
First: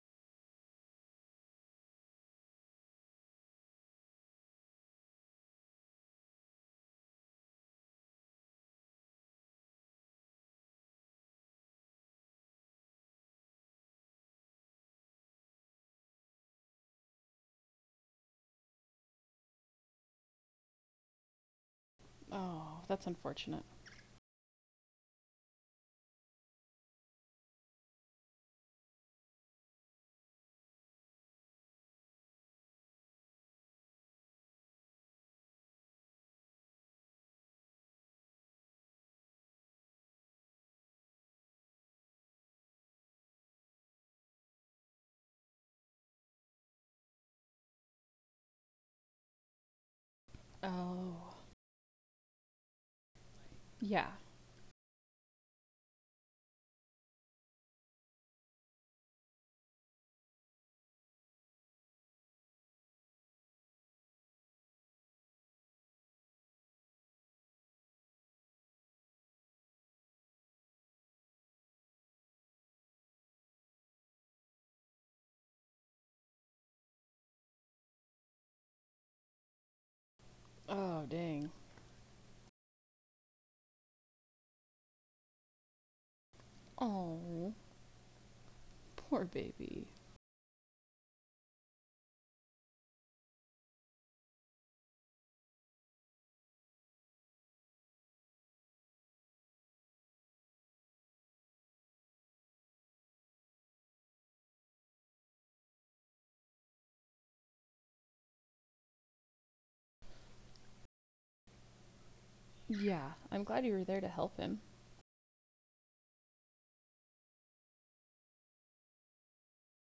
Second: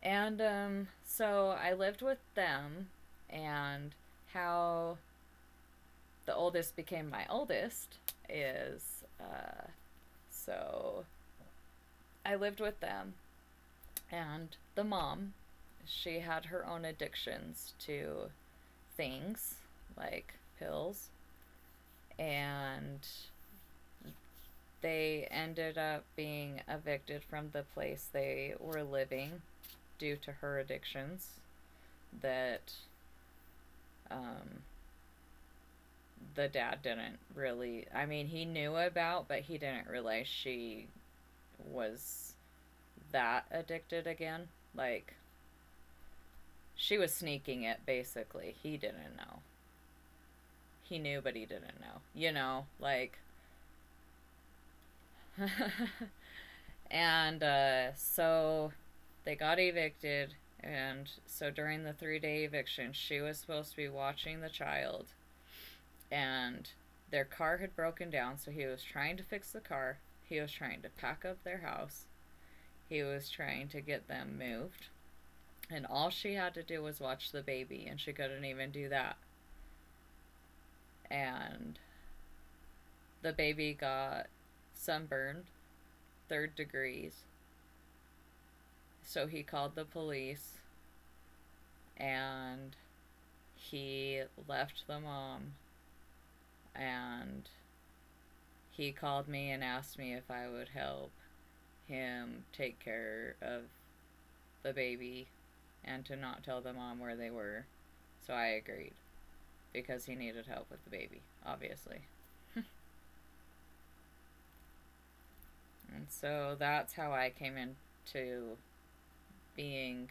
S1: And so I lived with them and how the oldest became my oldest is so I lived with them, and the mom, she had her own addictions to things like pills,
S2: Oh,
S1: and
S2: that's unfortunate.
S1: they ended up being evicted from the place they were living due to her addictions that um, the dad didn't really, I mean, he knew about, but he didn't realize she was that addicted again. Like, she was sneaking it basically. He didn't know. He knew, but
S2: Oh.
S1: he didn't know. You know, like.
S2: Yeah.
S1: and so they got evicted. And so during the 3 day eviction, she was supposed to be watching the child. And their car had broken down. So he was trying to fix the car. He was trying to pack up their house. He was trying to get them moved, and all she had to do was watch the baby and she couldn't even do that,
S2: Oh, dang.
S1: and the baby got sunburned third degrees,
S2: Oh,
S1: so
S2: poor
S1: he called the
S2: baby.
S1: police and he left the mom, and he called me and asked me if I would help him take care of the baby and to not tell the mom where they were. So I agreed because he needed help with the baby, obviously.
S2: Yeah, I'm glad you were there to help him.
S1: And so that's how I came into being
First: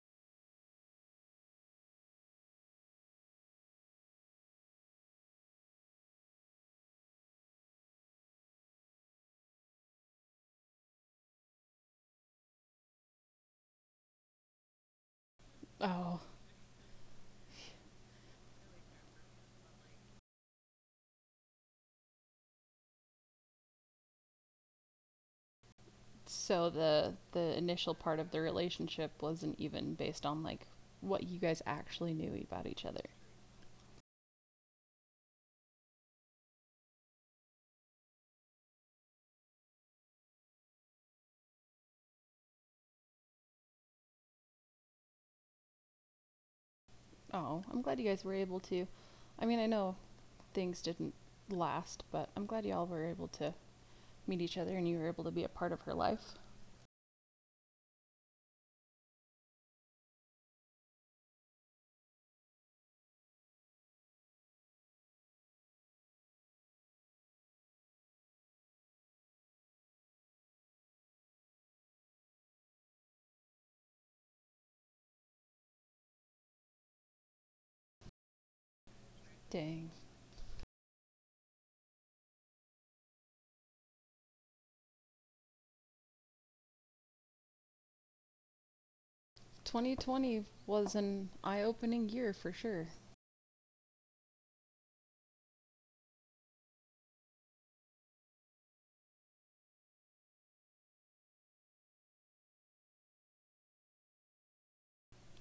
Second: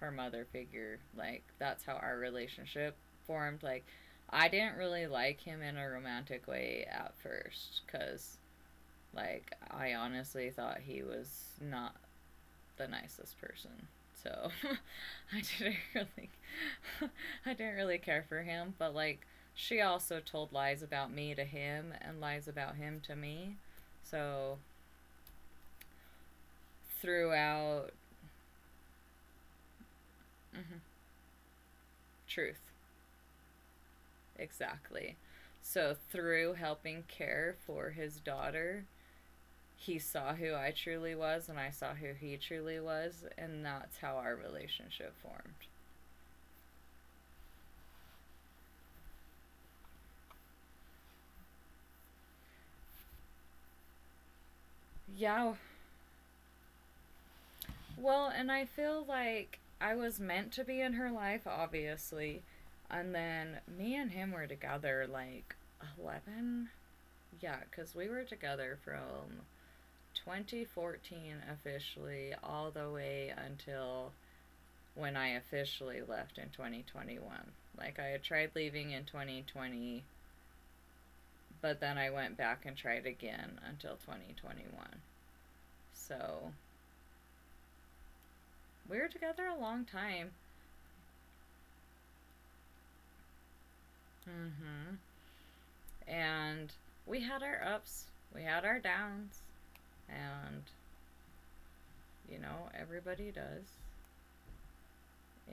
S1: her mother figure. Like that's how our relationship formed. Like I didn't really like him in a romantic way at first cuz like I honestly thought he was not the nicest person. So I didn't
S2: Oh,
S1: really I didn't really care for him, but like she also told lies about me to him and lies about him to me. So
S2: so the
S1: throughout
S2: initial part of the relationship wasn't even based on like
S1: mhm,
S2: what you guys actually knew
S1: truth.
S2: about each other.
S1: Exactly. So through helping care for his daughter, he saw who I truly was and I saw who he truly was, and that's how our relationship formed.
S2: Oh, I'm glad you guys were able to. I mean, I know things didn't last, but I'm glad y'all were able to meet each other and you were able to be
S1: Yeah.
S2: a part of her life.
S1: Well, and I feel like I was meant to be in her life, obviously. And then me and him were together like 11. Yeah, because we were together from 2014 officially all the way until when I officially left in 2021. Like I had tried leaving in
S2: Dang.
S1: 2020, but then I went back and tried again until 2021. So we were together a long time.
S2: 2020 was an eye opening year for sure.
S1: Mm-hmm. And we had our ups, we had our downs, and you know, everybody does.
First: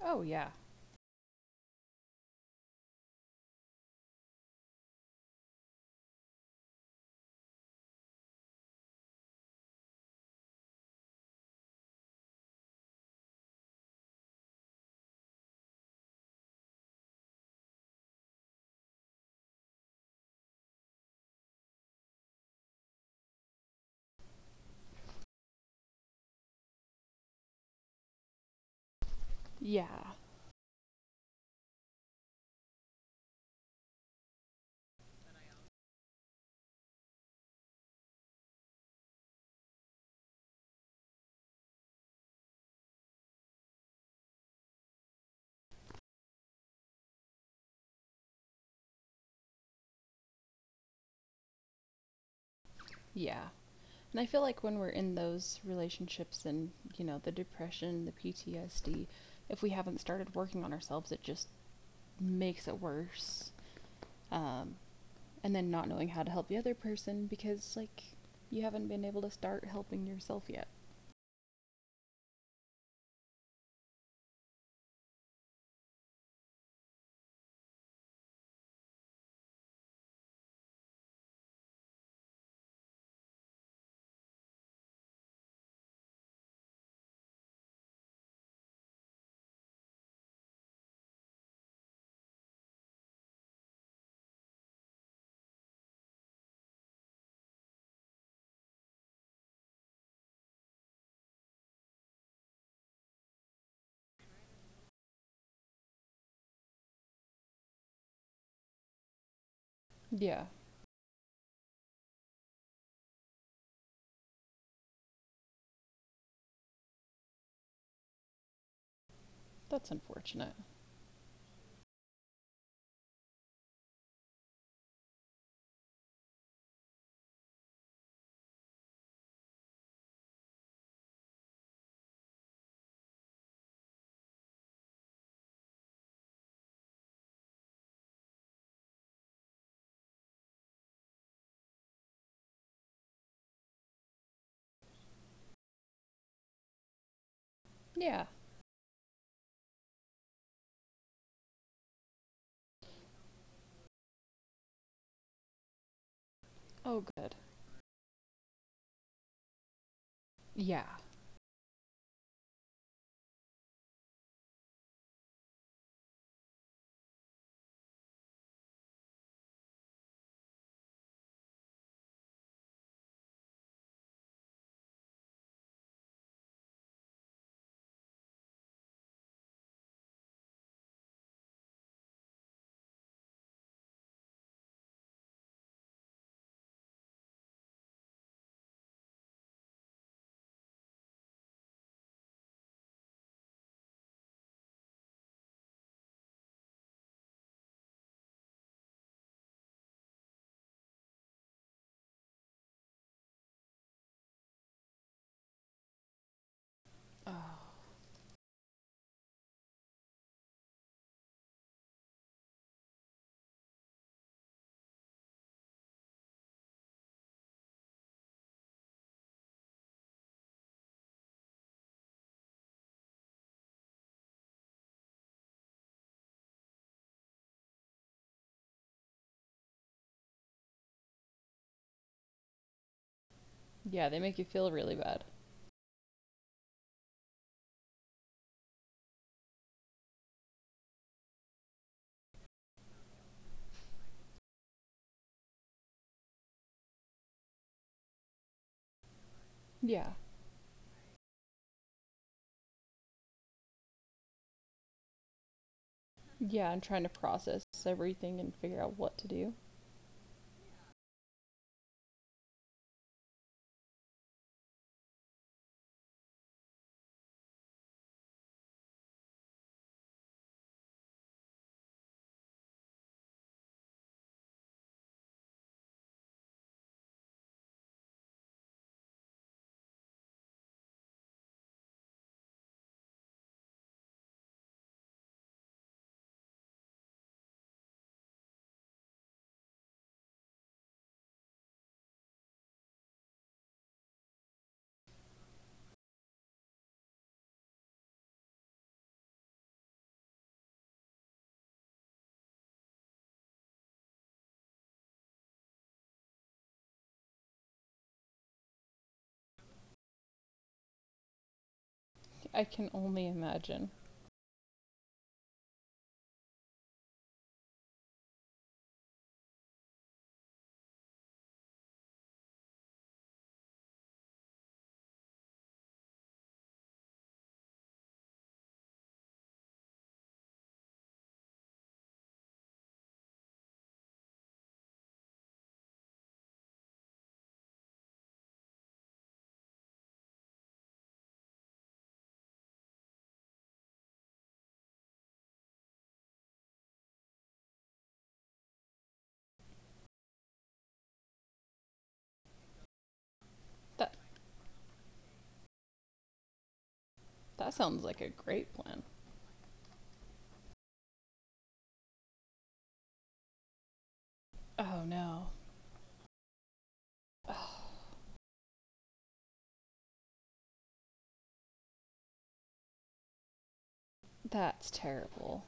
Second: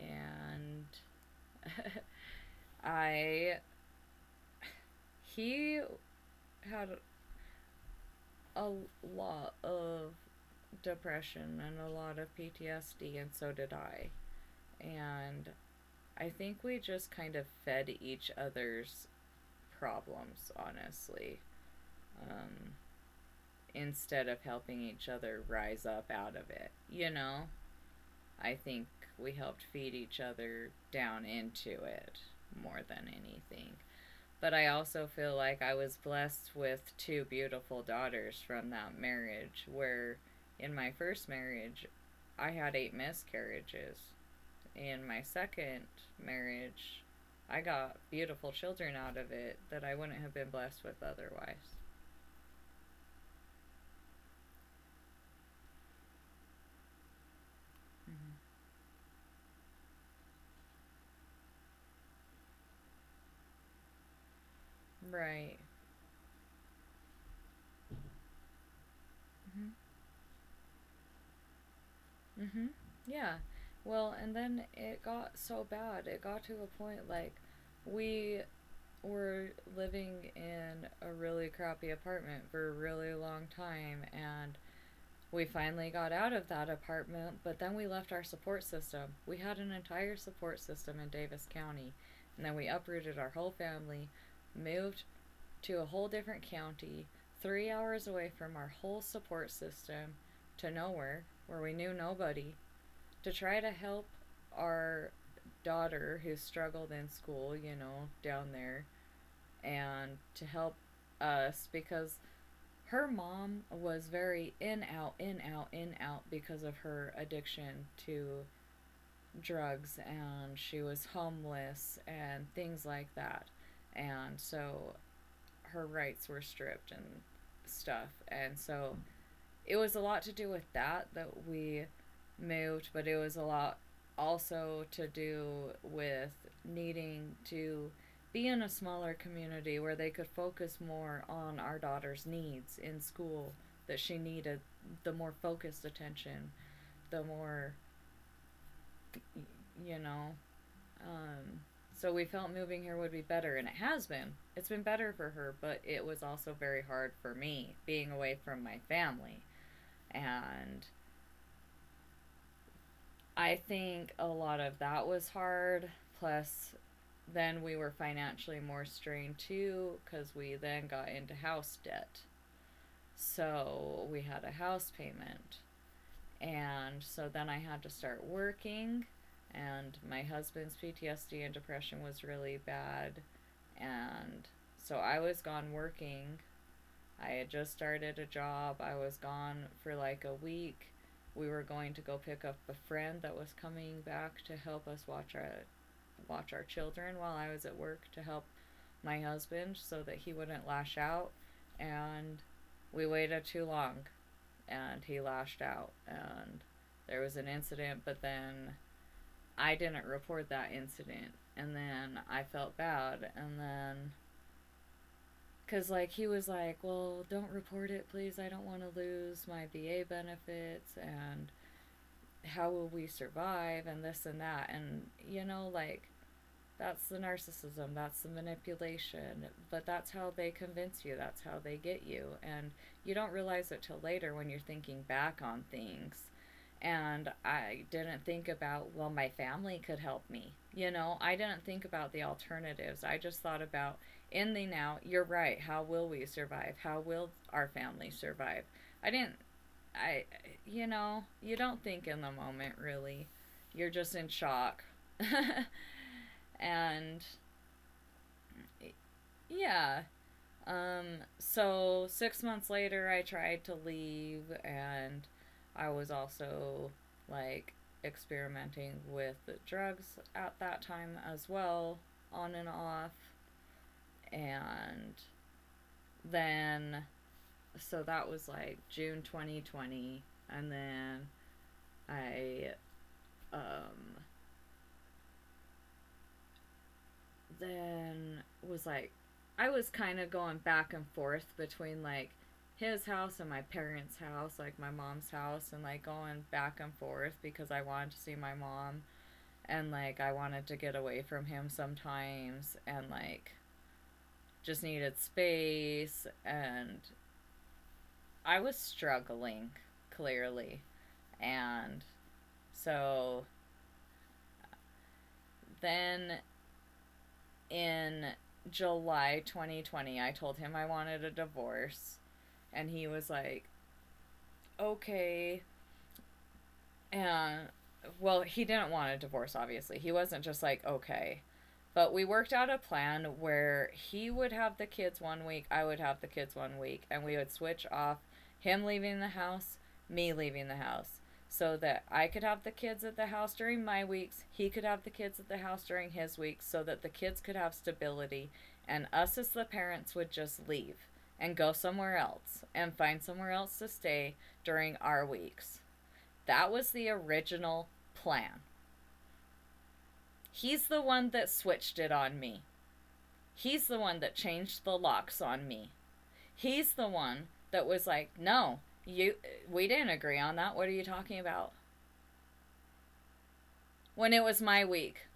S2: Oh, yeah.
S1: I, he had a lot of depression and a lot of PTSD, and so did I. And I think we just kind of fed each other's problems, honestly, um, instead of helping each other rise up out of it. You know, I think we helped feed
S2: Yeah.
S1: each other down into it more than anything. But I also feel like I was blessed with two beautiful daughters from that marriage, where in my first marriage, I had 8 miscarriages. In my second marriage, I got beautiful children out of it that I wouldn't have been blessed with otherwise.
S2: Yeah. And I feel like when we're in those relationships and, you know, the depression, the
S1: Mm-hmm.
S2: PTSD, if we haven't started working on ourselves, it just makes it worse. Um, and
S1: Right.
S2: then not knowing how to help the other person because, like, you haven't been able to start helping yourself yet.
S1: Mm-hmm. Yeah. Well, and then it got so bad. It got to a point like we were living in a really crappy apartment for a really long time, and we finally got out of that apartment, but then we left our support system. We had an entire support system in Davis County, and then we uprooted our whole family, moved to a whole different county, 3 hours away from our whole support system, to nowhere, where we knew nobody, to try to help our daughter who struggled in school, you know, down there, and
S2: Yeah.
S1: to help us because her mom was very in out in out in out because of her addiction to
S2: That's
S1: drugs
S2: unfortunate.
S1: and she was homeless and things like that and so her rights were stripped and stuff and so it was a lot to do with that that we moved, but it was a lot also to do with needing to be in a smaller community where they could focus more on our daughter's needs in school that she needed the more focused attention, the more
S2: Yeah.
S1: you know, um so we felt moving here would be better and it has been. It's been better for her, but it was also very
S2: Oh,
S1: hard
S2: good.
S1: for me being away from my family
S2: Yeah.
S1: and I think a lot of that was hard. Plus, then we were financially more strained too because we then got into house debt. So we had a house payment. And so then I had to start working. And my husband's PTSD and depression was really bad. And so I was gone working. I had just started a job. I was gone for like a week. We were going to go pick up a friend that was coming back to help us watch our children while I was at work to help my husband so that he wouldn't lash out and we waited too long and he lashed out and there
S2: Oh.
S1: was an incident. But then I didn't report that incident and then I felt bad. And then because, like, he was like, well, don't report it, please. I don't want to lose my VA benefits. And how will we survive? And this and that. And, you know, like, that's the narcissism, that's the manipulation, but that's how they convince you, that's how they get you. And you don't realize
S2: Yeah,
S1: it
S2: they
S1: till
S2: make you
S1: later
S2: feel
S1: when you're
S2: really bad.
S1: thinking back on things. And I didn't think about, well, my family could help me. You know, I didn't think about the alternatives. I just thought about in the now, you're right, how will we survive? How will our family survive? I didn't.
S2: Yeah.
S1: I You know, you don't think in the moment really. You're just in shock.
S2: Yeah, I'm trying to
S1: And
S2: process everything and figure out what to do.
S1: yeah. So 6 months later, I tried to leave, and I was also like experimenting with drugs at that time as well, on and off. And then, so that was like June 2020. And then I um, then was like I was kind of going back and forth between like his house and my parents' house, like my mom's house, and like going back and forth because I wanted to see my mom and like I wanted to get away from him sometimes and like just needed space and I was struggling clearly. And
S2: I can only
S1: so
S2: imagine.
S1: then in July 2020, I told him I wanted a divorce and he was like, okay. And well, he didn't want a divorce, obviously. He wasn't just like, okay. But we worked out a plan where he would have the kids 1 week, I would have the kids 1 week, and we would switch off him leaving the house, me leaving the house, so that I could have the kids at the house during my weeks, he could have the kids at the house during his weeks, so that the kids could have stability, and us as the parents would just leave and go somewhere else and find somewhere
S2: That
S1: else to stay during our weeks. That was the
S2: that sounds like
S1: original
S2: a great
S1: plan.
S2: plan.
S1: He's the one that switched it on me. He's the one that
S2: Oh
S1: changed the
S2: no.
S1: locks on me. He's the one that was like, "No, you we didn't agree on that. What are you talking about?" When it
S2: That's
S1: was my week.
S2: terrible.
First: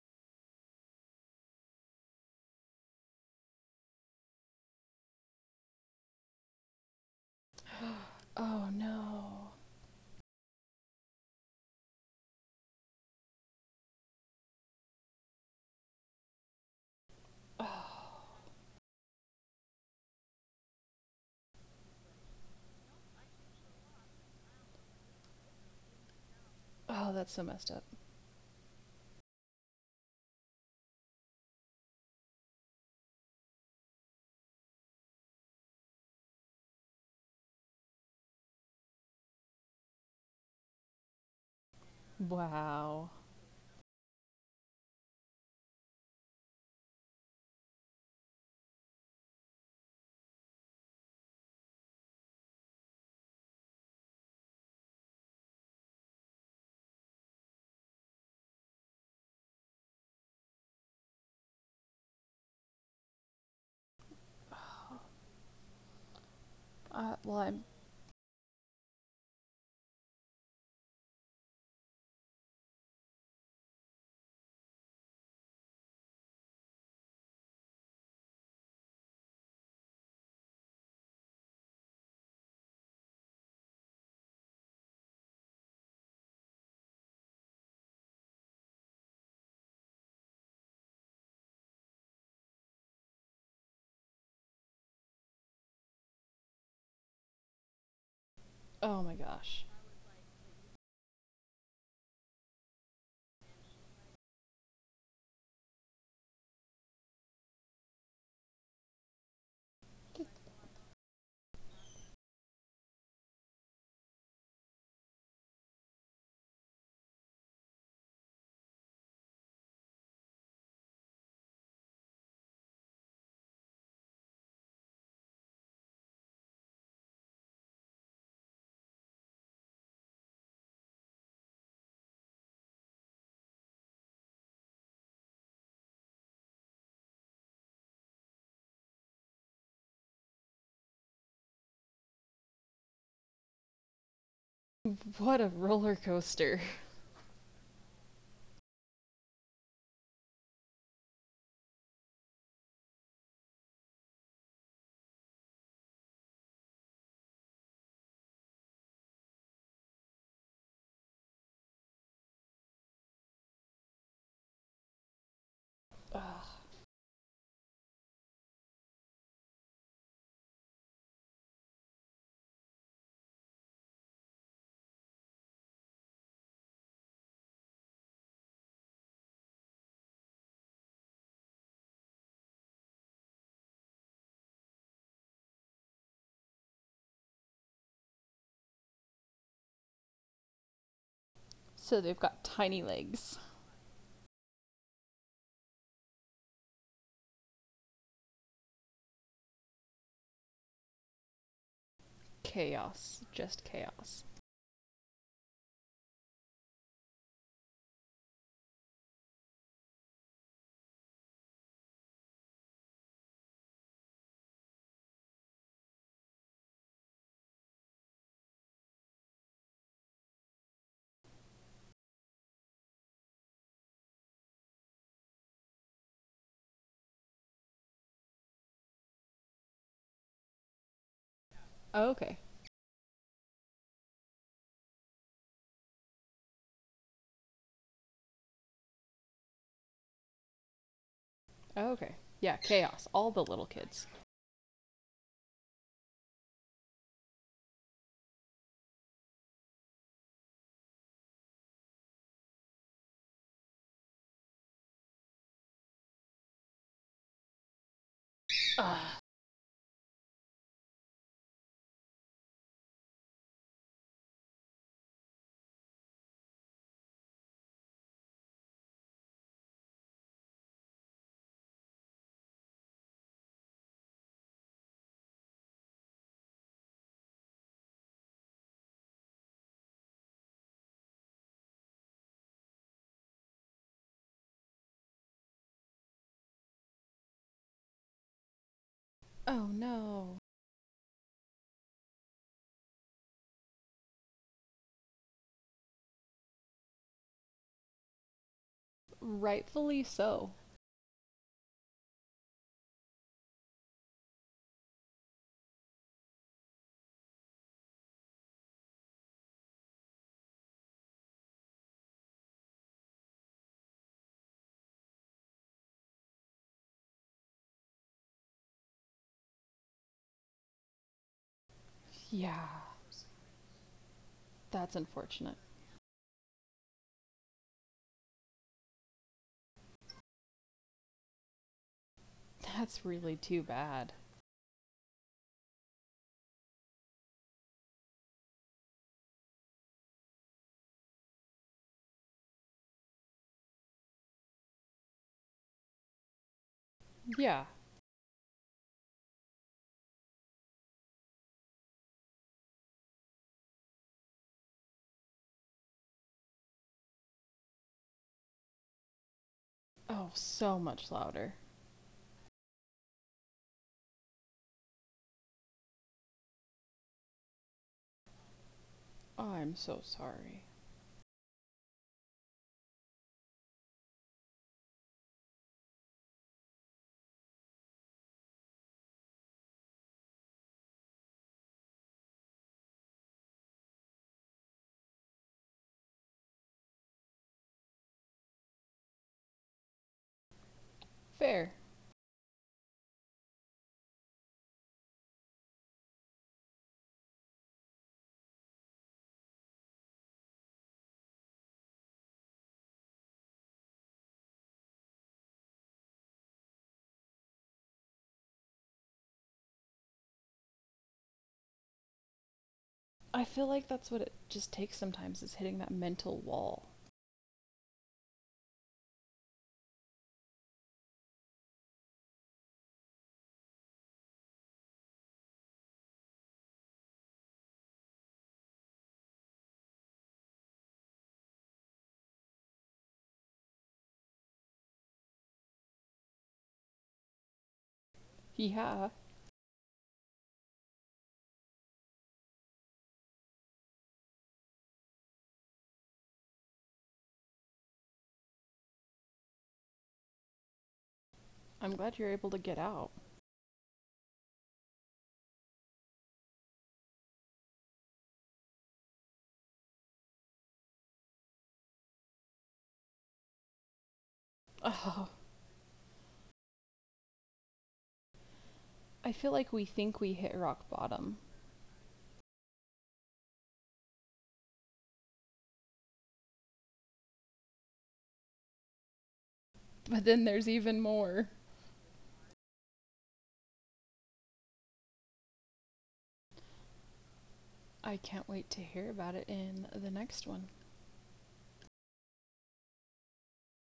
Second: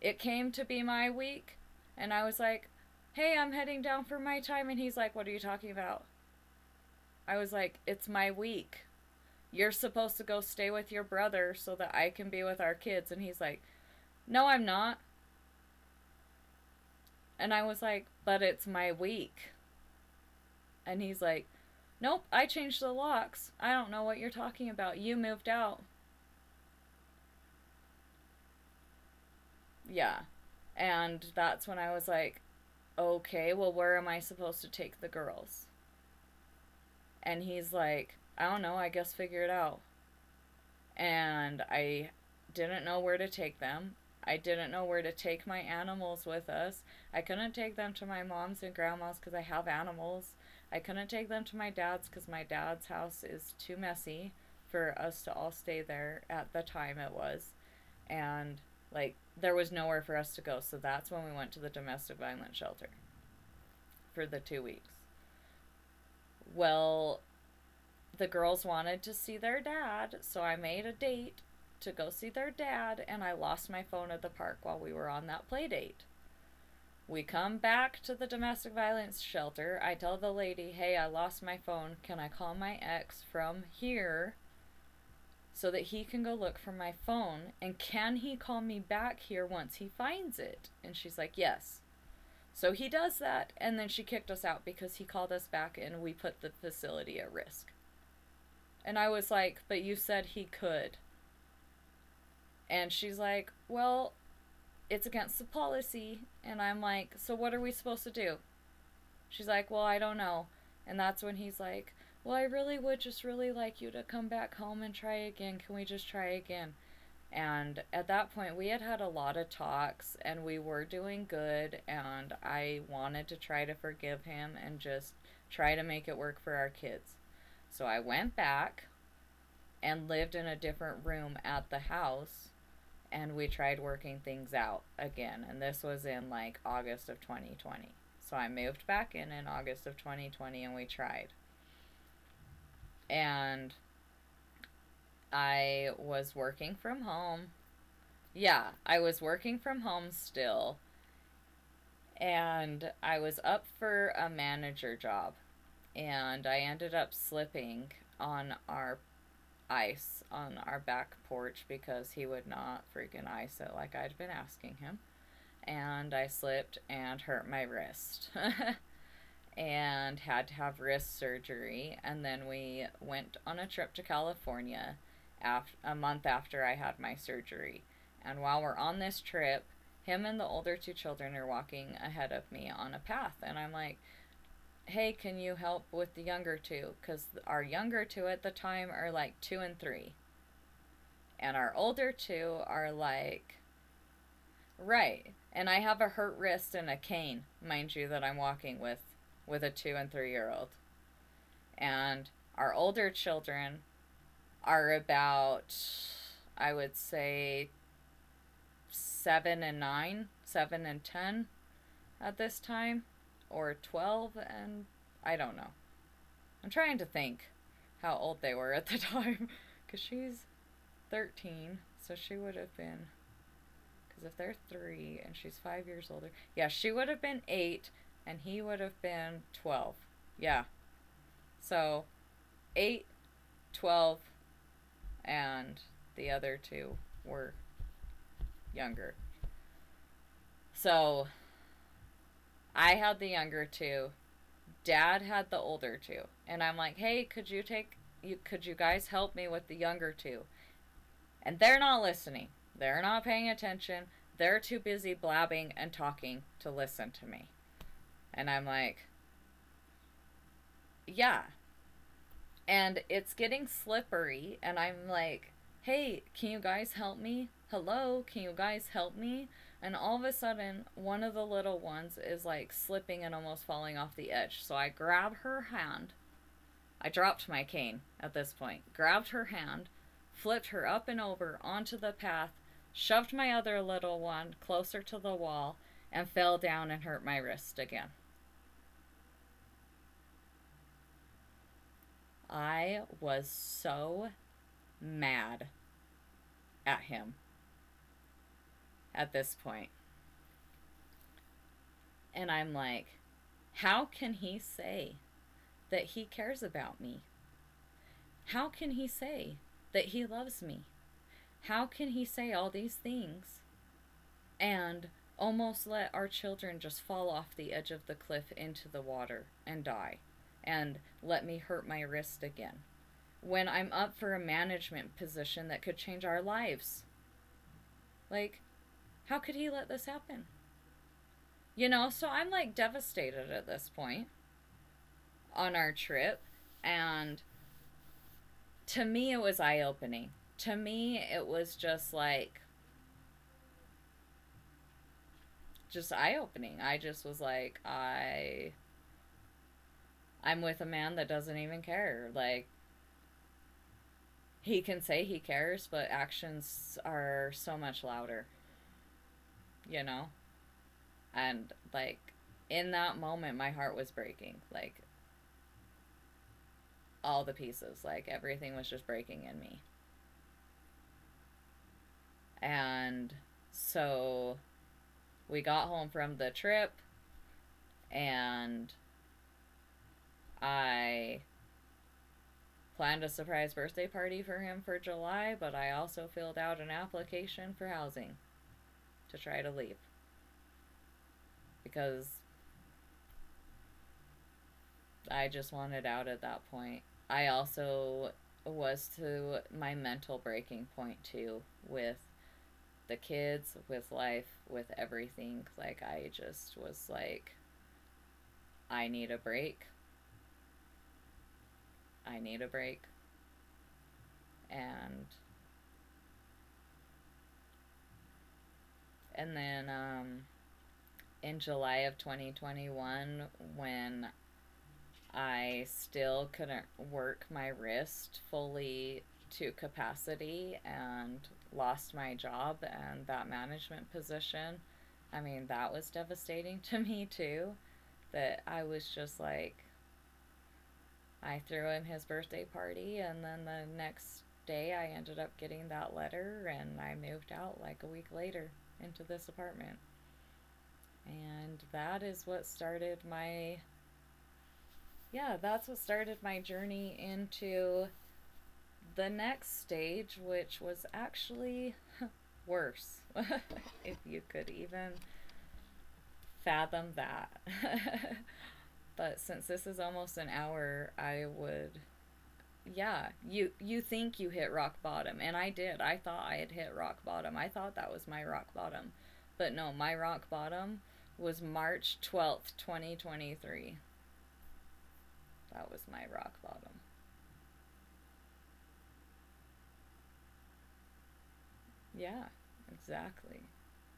S1: It came to be my week, and I was like, "Hey, I'm heading down for my time." And he's like, "What are you talking about?" I was like, "It's my
S2: Oh
S1: week.
S2: no.
S1: You're supposed to go stay with your brother so that I can be with our kids." And he's like, "No, I'm not." And I was like,
S2: Oh,
S1: "But it's my week." And he's like, "Nope, I changed the locks. I don't know what you're talking about. You moved out."
S2: oh that's so messed up.
S1: Yeah. And that's when I was like, okay, well, where am I supposed to take the girls? And he's like, I don't know, I guess figure it out. And I didn't know where
S2: Wow.
S1: to take them. I didn't know where to take my animals with us. I couldn't take them to my mom's and grandma's because I have animals. I couldn't take them to my dad's because my dad's house is too messy for us to all stay there at the time it was. And like there was nowhere for us to go. So that's when we went to the domestic violence shelter for the 2 weeks. Well,
S2: Well, I'm.
S1: the girls wanted to see their dad, so I made a date to go see their dad, and I lost my phone at the park while we were on that play date. We come back to the domestic violence shelter. I tell the lady, hey, I lost my phone. Can I call my ex from here so that he can go look for my phone? And can he call me back here once he finds it? And she's like, yes. So he does that, and then she kicked us out because he called us back and we put the facility at risk. And I was
S2: Oh my
S1: like, but you
S2: gosh.
S1: said he could. And she's like, well, it's against the policy. And I'm like, so what are we supposed to do? She's like, well, I don't know. And that's when he's like, well, I really would just really like you to come back home and try again. Can we just try again? And at that point, we had had a lot of talks and we were doing good. And I wanted to try to forgive him and just try to make it work for our kids. So I went back and lived in a different room at the house and we tried working things out again and this was in like August of 2020. So I moved back in August of 2020 and we tried. And I
S2: What a
S1: was
S2: roller
S1: working from
S2: coaster.
S1: home. Yeah, I was working from home still and I was up for a manager job and I ended up slipping on our ice on our back porch because he would not freaking ice it like I'd been asking him. And I slipped
S2: Ugh.
S1: and hurt my wrist. And had to have wrist surgery and then we went on a trip to California after, a month after I had my surgery. And while we're on this trip, him and the older two children are walking ahead of me on a path and I'm like hey can you help with the younger two because our younger two at the time are like two and three and our older
S2: So
S1: two
S2: they've got
S1: are
S2: tiny
S1: like
S2: legs.
S1: right. And I have a hurt wrist and a cane, mind you, that I'm walking with a 2 and 3 year old. And our older
S2: Chaos.
S1: children
S2: Just chaos.
S1: are about I would say 7 and 9, 7 and 10 at this time or 12 and I don't know. I'm trying to think how old they were at the time cuz she's 13, so she would have been. Because if they're three and she's 5 years older, yeah, she would have been 8 and he would have been 12. Yeah. So
S2: Oh, okay.
S1: 8, 12, and the other two were younger. So
S2: Oh, okay. Yeah,
S1: I
S2: chaos.
S1: had the
S2: All the
S1: younger
S2: little kids.
S1: two. Dad had the older two. And I'm like, hey, could you take you could you guys help me with the younger two? And they're not listening. They're not paying attention. They're too busy blabbing and talking to listen to me. And I'm like,
S2: Ugh.
S1: yeah. And it's getting slippery, and I'm like, hey, can you guys help me? Hello, can you guys help me? And all of a sudden, one of the little ones is like slipping and almost falling off the edge. So I grab her hand. I dropped my cane at this point, grabbed her hand, flipped her up and over onto the path, shoved my other little one closer to the wall, and fell down and hurt my wrist again.
S2: Oh no.
S1: I was so mad at him. At this
S2: Rightfully
S1: point.
S2: so.
S1: And I'm like, how can he say that he cares about me? How can he say that he loves me? How can he say all these things and almost let our children just fall off the edge of the cliff into the water and die? And let me hurt my
S2: Yeah,
S1: wrist again when I'm up for a
S2: that's unfortunate.
S1: management position that could change our lives? Like, how could he let this happen? You know, so I'm
S2: That's
S1: like
S2: really too
S1: devastated at
S2: bad.
S1: this point on our trip. And to me it was eye opening. To me it was just like just eye opening. I just
S2: Yeah.
S1: was I'm with a man that doesn't even care. Like he can say he cares, but actions are so much louder, you
S2: Oh,
S1: know?
S2: so much louder.
S1: And like in that moment my heart was breaking. Like all the pieces, like everything was just breaking in
S2: I'm
S1: me.
S2: so sorry.
S1: And so we got home from the trip and I planned a surprise birthday party for him for July, but I also filled out an application for housing to try to leave
S2: Fair.
S1: because I just wanted out at that point. I also was to my mental breaking point too with the kids, with life, with everything. Like I just was like I need a break. I need a break.
S2: I feel like that's what it just takes
S1: And
S2: sometimes is hitting that mental wall.
S1: and then in July of 2021 when I still couldn't work my wrist fully to capacity and lost my job and that management position. I mean, that was devastating to me too. That I
S2: Yeah,
S1: was just like, I threw him his birthday party, and then the next day I ended up getting that letter, and I moved out like a week later into this apartment. And
S2: I'm glad
S1: that
S2: you're
S1: is
S2: able to
S1: what
S2: get out.
S1: started my, yeah, that's what started my journey into the next stage, which was actually worse, if you could even
S2: Oh,
S1: fathom that. But
S2: I feel
S1: since
S2: like
S1: this
S2: we
S1: is
S2: think
S1: almost
S2: we
S1: an
S2: hit rock
S1: hour, I
S2: bottom,
S1: would yeah, you think you hit rock bottom and I did. I thought I had hit rock bottom. I thought that was my rock bottom. But no, my
S2: but
S1: rock
S2: then there's
S1: bottom
S2: even
S1: was
S2: more.
S1: March 12th, 2023. That was my rock bottom.
S2: I can't wait to hear about it in the next one.
S1: Yeah, exactly.